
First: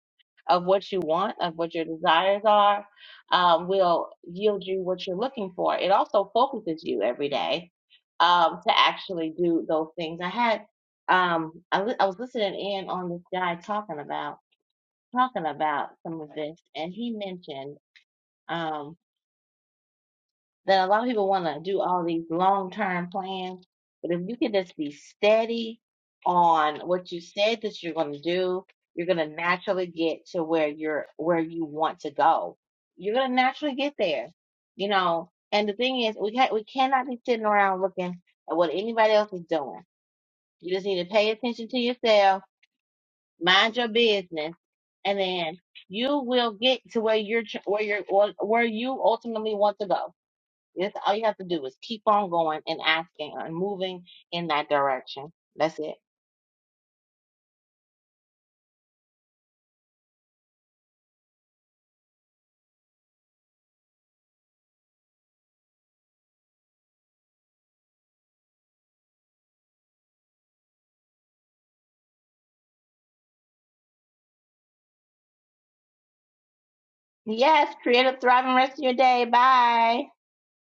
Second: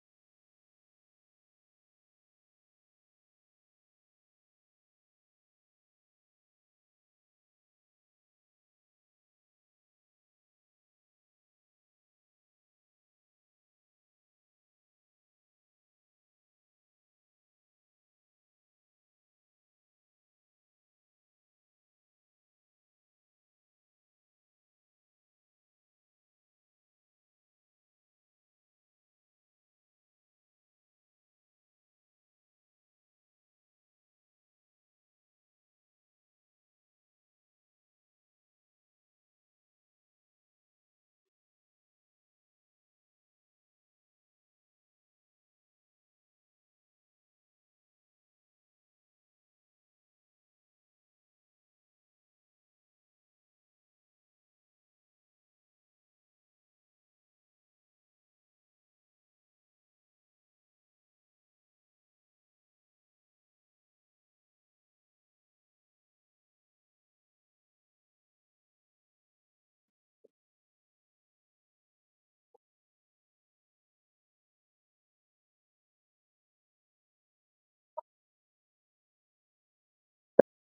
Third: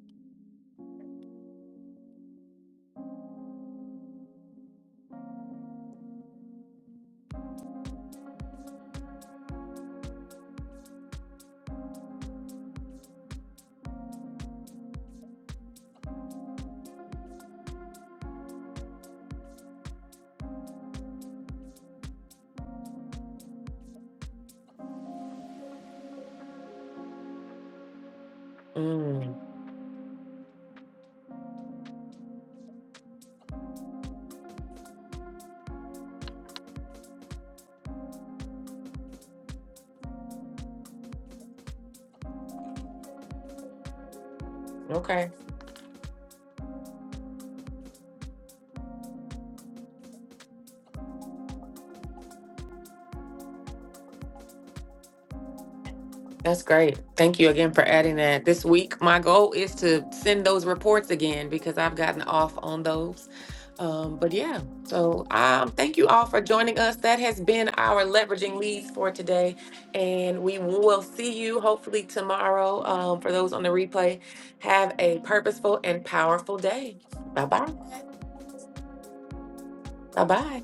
Speaker 3: of what you want, of what your desires are, um, will yield you what you're looking for. It also focuses you every day um, to actually do those things. I had um, I, li- I was listening in on this guy talking about talking about some of this, and he mentioned um, that a lot of people want to do all these long term plans, but if you can just be steady on what you said that you're going to do, you're going to
Speaker 1: Mm.
Speaker 3: naturally get to where you're where you want to go. You're going to naturally get there, you know. And the thing is, we can not we cannot be sitting around looking at what anybody else is doing. You just need to pay attention to yourself mind your business, and
Speaker 1: Okay.
Speaker 3: then you will get to where you're tr- where you're or where you ultimately want to go. That's all you have to do is keep on going and asking and moving in that direction. That's it.
Speaker 1: That's great. Thank you again for adding that. This week, my goal is to send those reports again because I've gotten off on those. Um, but yeah, so um, thank you all for joining us. That has been our leveraging leads for today. And we will see you hopefully tomorrow. Um, for those on the replay, have a purposeful and powerful day. Bye bye.
Speaker 3: Yes, create a thriving rest of your day. Bye.
Speaker 1: Bye bye.